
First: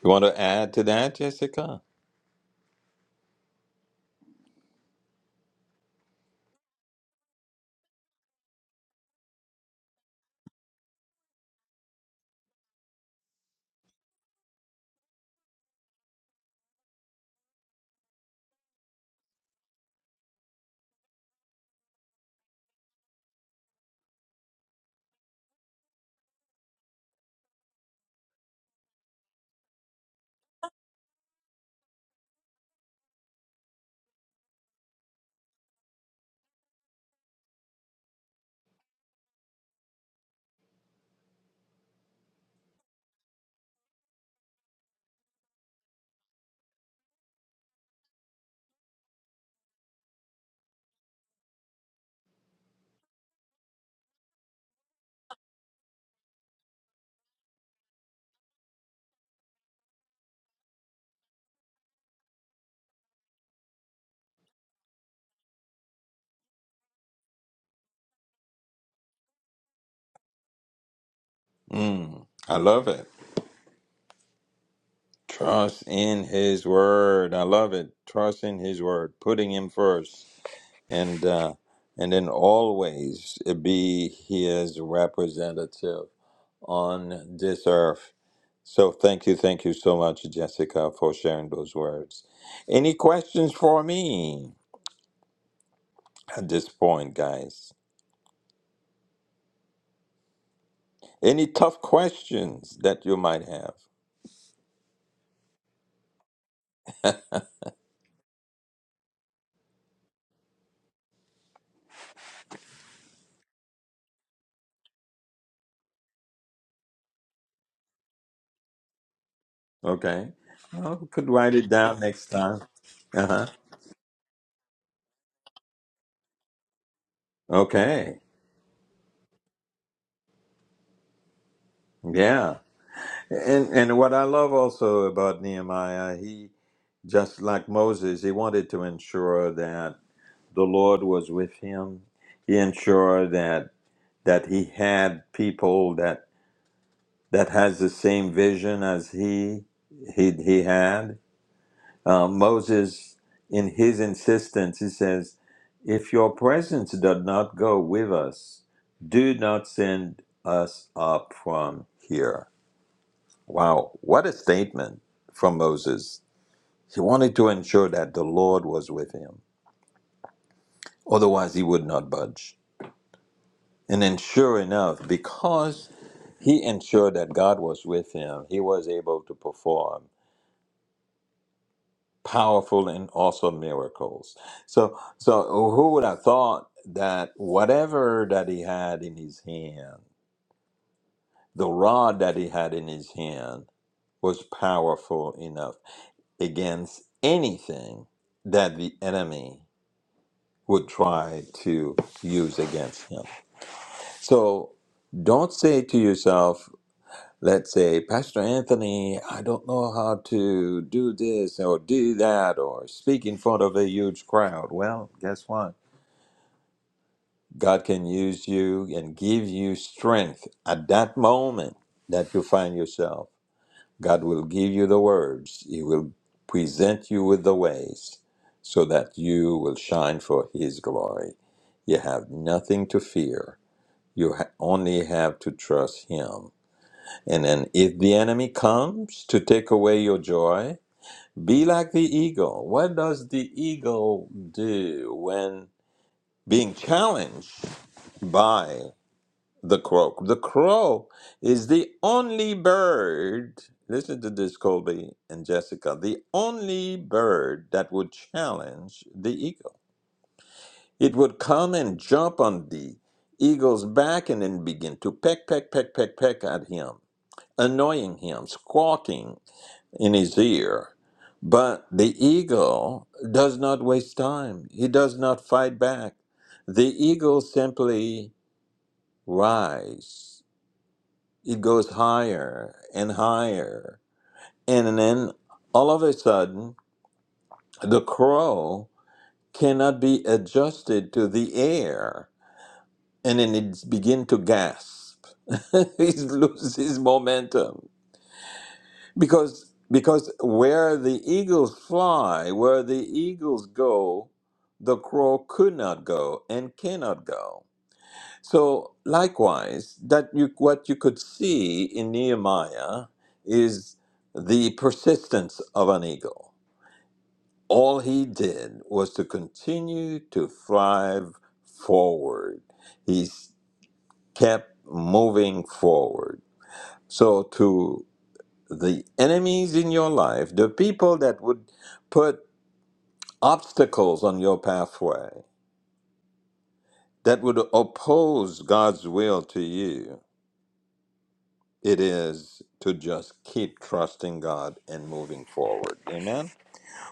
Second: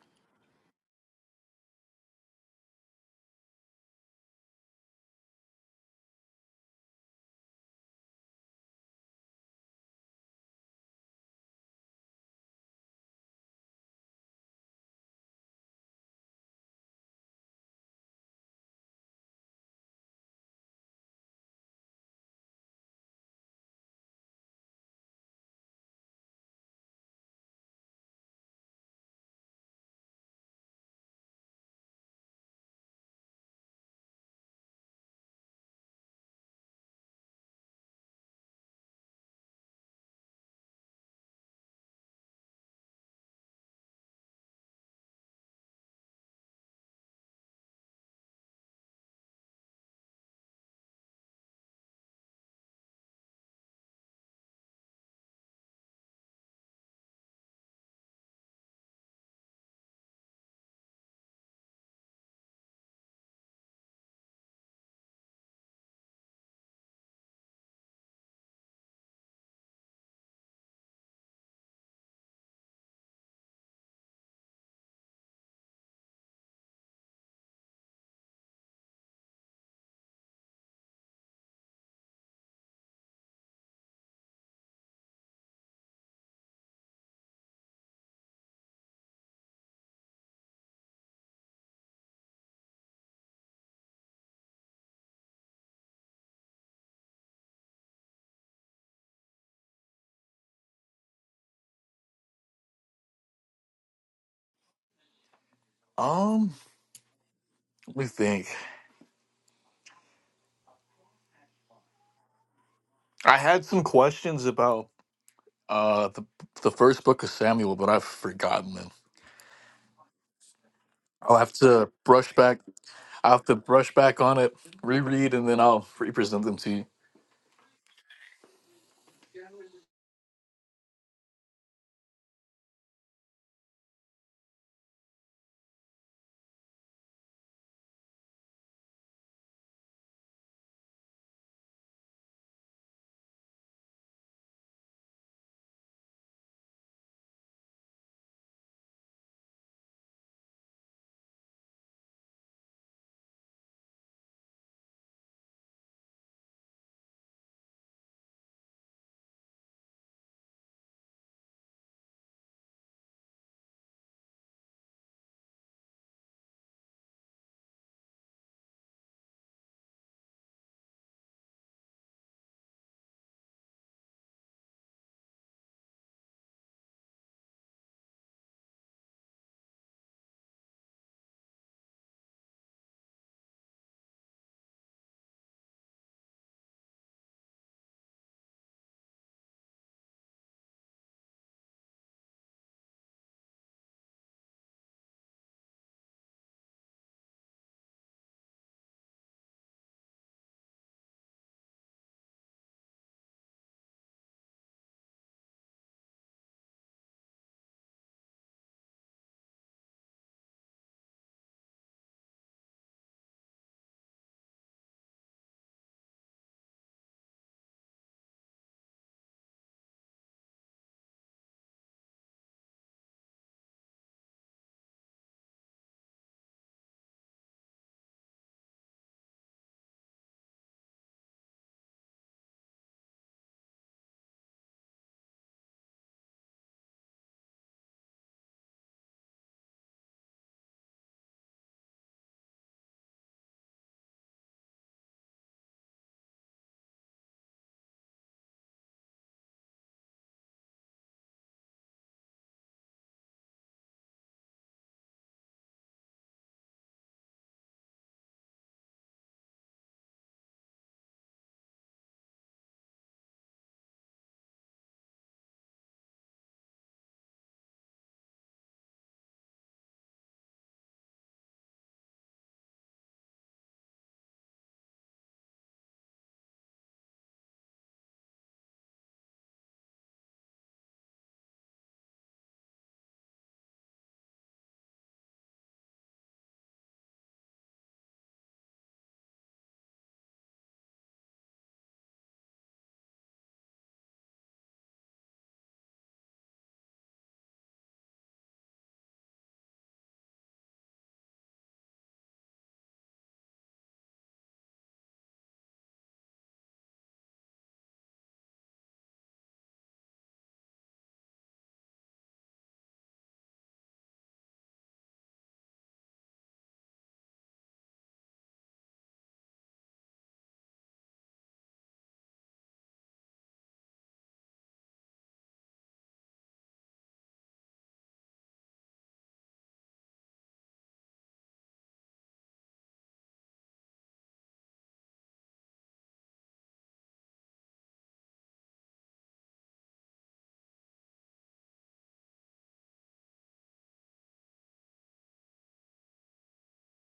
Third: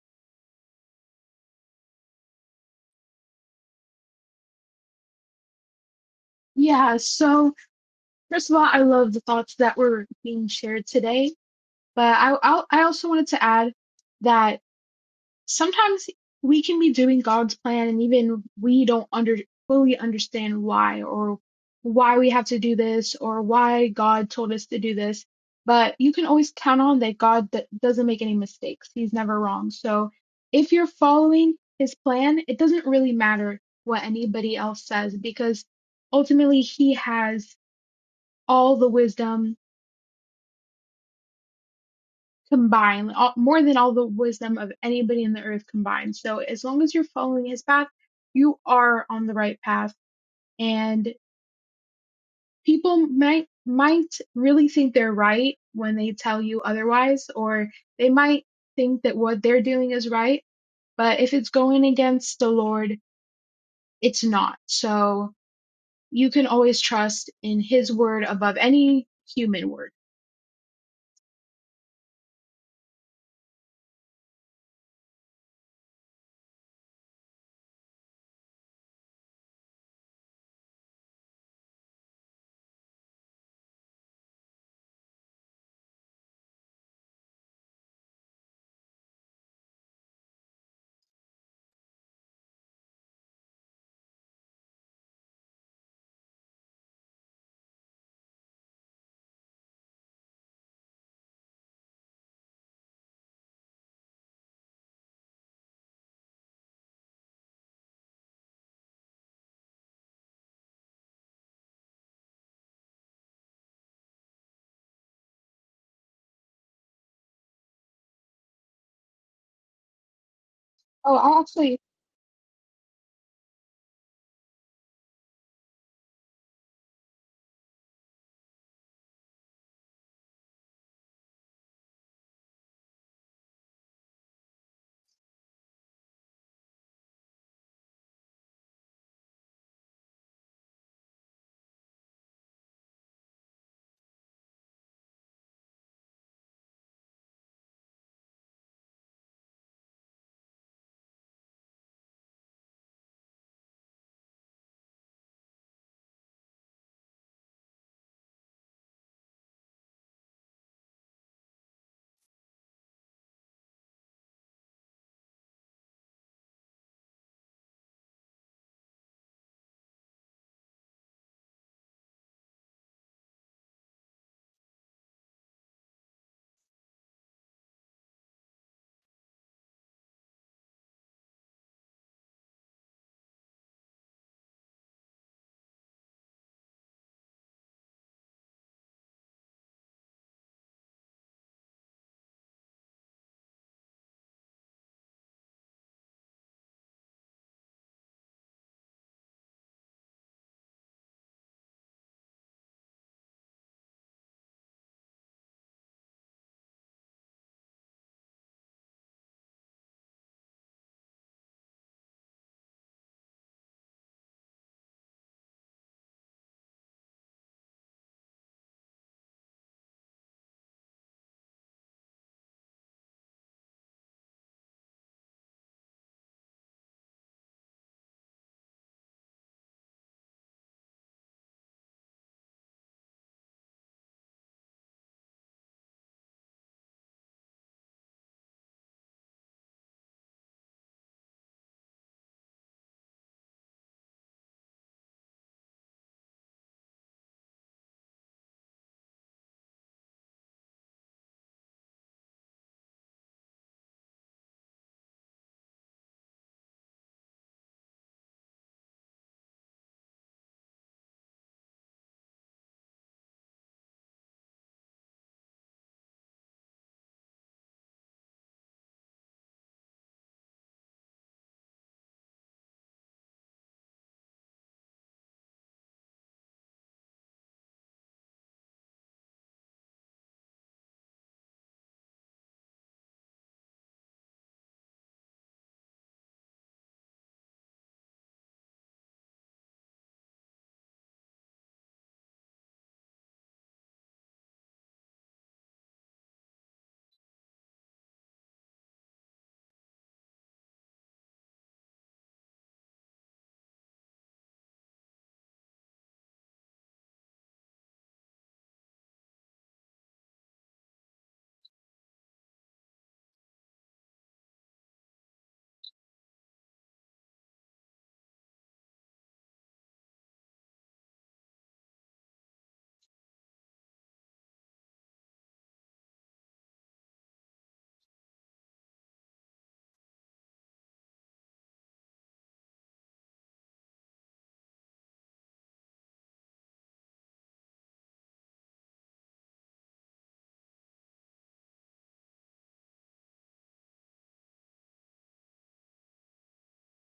A: You want to add to that, Jessica?
C: Yeah, so first of all, I love the thoughts that were being shared today. But I, I I also wanted to add that sometimes we can be doing God's plan and even we don't under fully understand why or why we have to do this or why God told us to do this. But you can always count on that God th- doesn't make any mistakes. He's never wrong. So if you're following his plan, it doesn't really matter what anybody else says because ultimately he has all the wisdom combined, all, more than all the wisdom of anybody in the earth combined. So as long as you're following his path, you are on the right path. And people might might really think they're right when they tell you otherwise, or they might think that what they're doing is right, but if it's going against the Lord, it's not. So you can always trust in his word above any human word.
A: Hmm. I love it. Trust in his word. I love it. Trust in his word. Putting him first. And uh and then always be his representative on this earth So thank you, thank you so much, Jessica, for sharing those words. Any questions for me at this point, guys? Any tough questions that you might have?
B: Um, let me think. I had some questions about uh the the first book of Samuel, but I've forgotten them.
A: Okay. Well, we
C: Oh,
A: could
B: I'll
C: I
B: have
A: write it
C: actually
B: to
A: down next
B: brush back.
A: time.
B: I'll have
A: Uh-huh.
B: to brush back on it, reread, and then I'll re-present them to you.
A: Okay. Yeah. And and what I love also about Nehemiah, he just like Moses, he wanted to ensure that the Lord was with him. He ensured that that he had people that that has the same vision as he he, he had. Uh, Moses, in his insistence, he says, "If your presence does not go with us, do not send us up from here." Wow, what a statement from Moses! He wanted to ensure that the Lord was with him, otherwise he would not budge. And then, sure enough, because he ensured that God was with him, he was able to perform powerful and also miracles. So, so who would have thought that whatever that he had in his hand, the rod that he had in his hand, was powerful enough against anything that the enemy would try to use against him. So, don't say to yourself. Let's say, Pastor Anthony, I don't know how to do this or do that or speak in front of a huge crowd. Well, guess what? God can use you and give you strength at that moment that you find yourself. God will give you the words, He will present you with the ways so that you will shine for His glory. You have nothing to fear, you ha- only have to trust Him and then, if the enemy comes to take away your joy, be like the eagle. What does the eagle do when being challenged by the crow? The crow is the only bird, listen to this, Colby and Jessica, the only bird that would challenge the eagle. It would come and jump on the eagle's back and then begin to peck, peck, peck, peck, peck at him annoying him, squawking in his ear. But the eagle does not waste time. He does not fight back. The eagle simply rises. It goes higher and higher. And then all of a sudden, the crow cannot be adjusted to the air. And then it begins to gasp. he loses momentum Because because where the eagles fly, where the eagles go, the crow could not go and cannot go. So likewise, that you what you could see in Nehemiah is the persistence of an eagle. All he did was to continue to thrive forward. He kept moving forward. So to the enemies in your life, the people that would put obstacles on your pathway, that would oppose God's will to you, it is to just keep trusting God and moving forward. Amen.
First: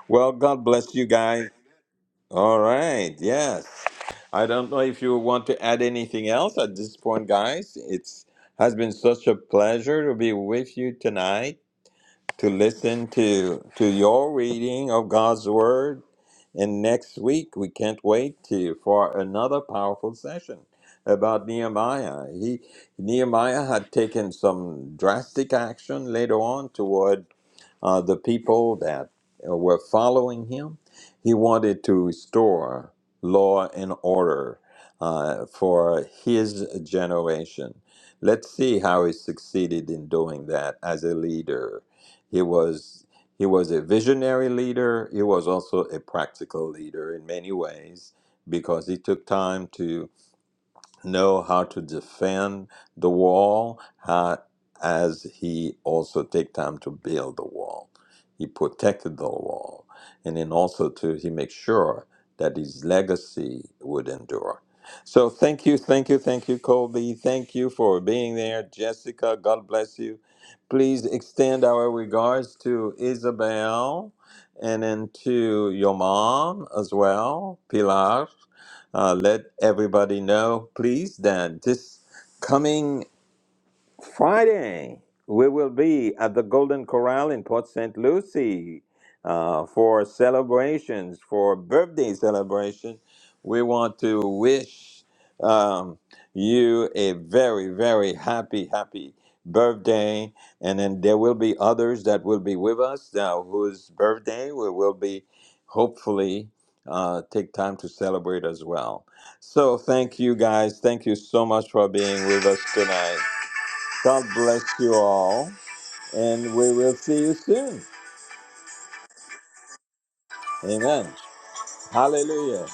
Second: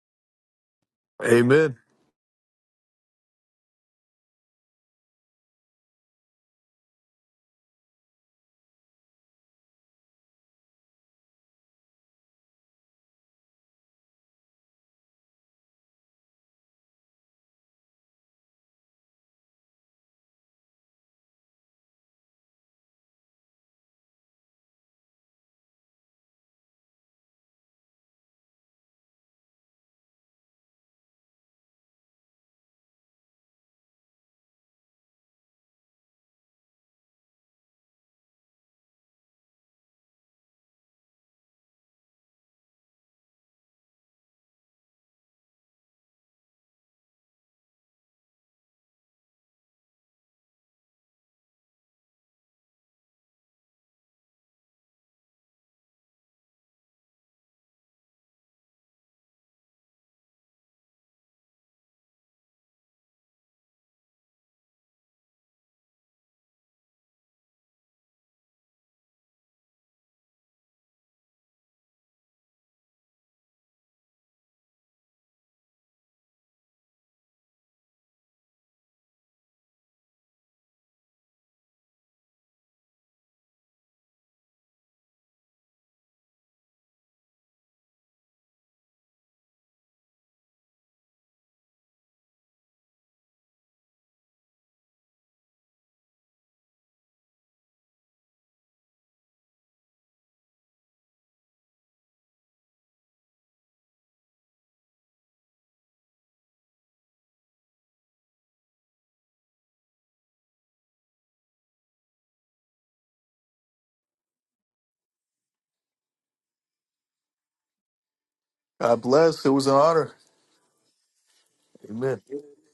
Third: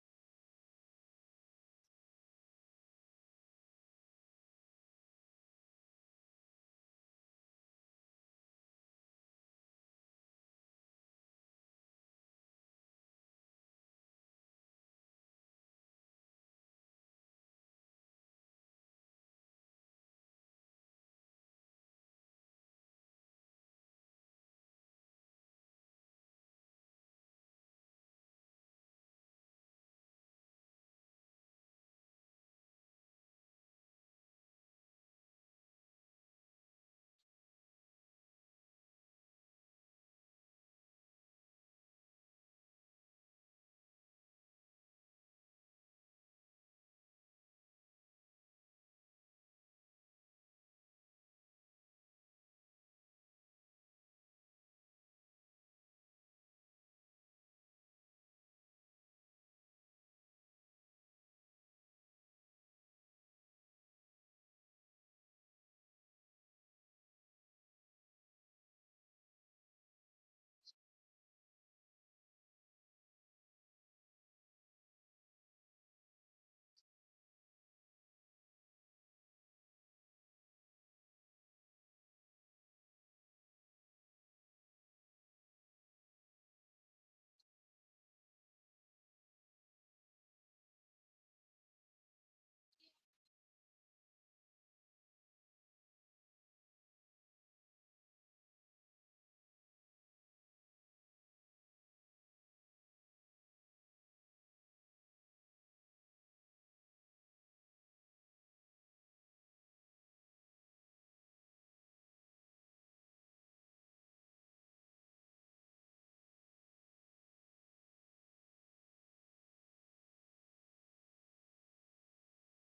A: Well, God bless you guys.
B: Amen.
A: All right. Yes. I don't know if you want to add anything else at this point, guys. It's has been such a pleasure to be with you tonight, to listen to to your reading of God's word And next week, we can't wait to for another powerful session about Nehemiah. He Nehemiah had taken some drastic action later on toward uh, the people that uh, were following him. He wanted to restore law and order uh, for his generation. Let's see how he succeeded in doing that as a leader. He was he was a visionary leader. He was also a practical leader in many ways because he took time to know how to defend the wall how, as he also take time to build the wall he protected the wall and then also to he make sure that his legacy would endure so thank you thank you thank you colby thank you for being there jessica god bless you please extend our regards to isabel and then to your mom as well pilar uh, let everybody know, please, that this coming. Friday, we will be at the Golden Corral in Port St. Lucie uh, for celebrations, for birthday celebration. We want to wish um, you a very, very happy, happy birthday. And then there will be others that will be with us now whose birthday we will be hopefully uh, take time to celebrate as well. So thank you guys. Thank you so much for being with us tonight. God bless you all, and we will see you soon.
B: God bless. It was an honor.
A: Amen.
B: Amen.
A: Hallelujah.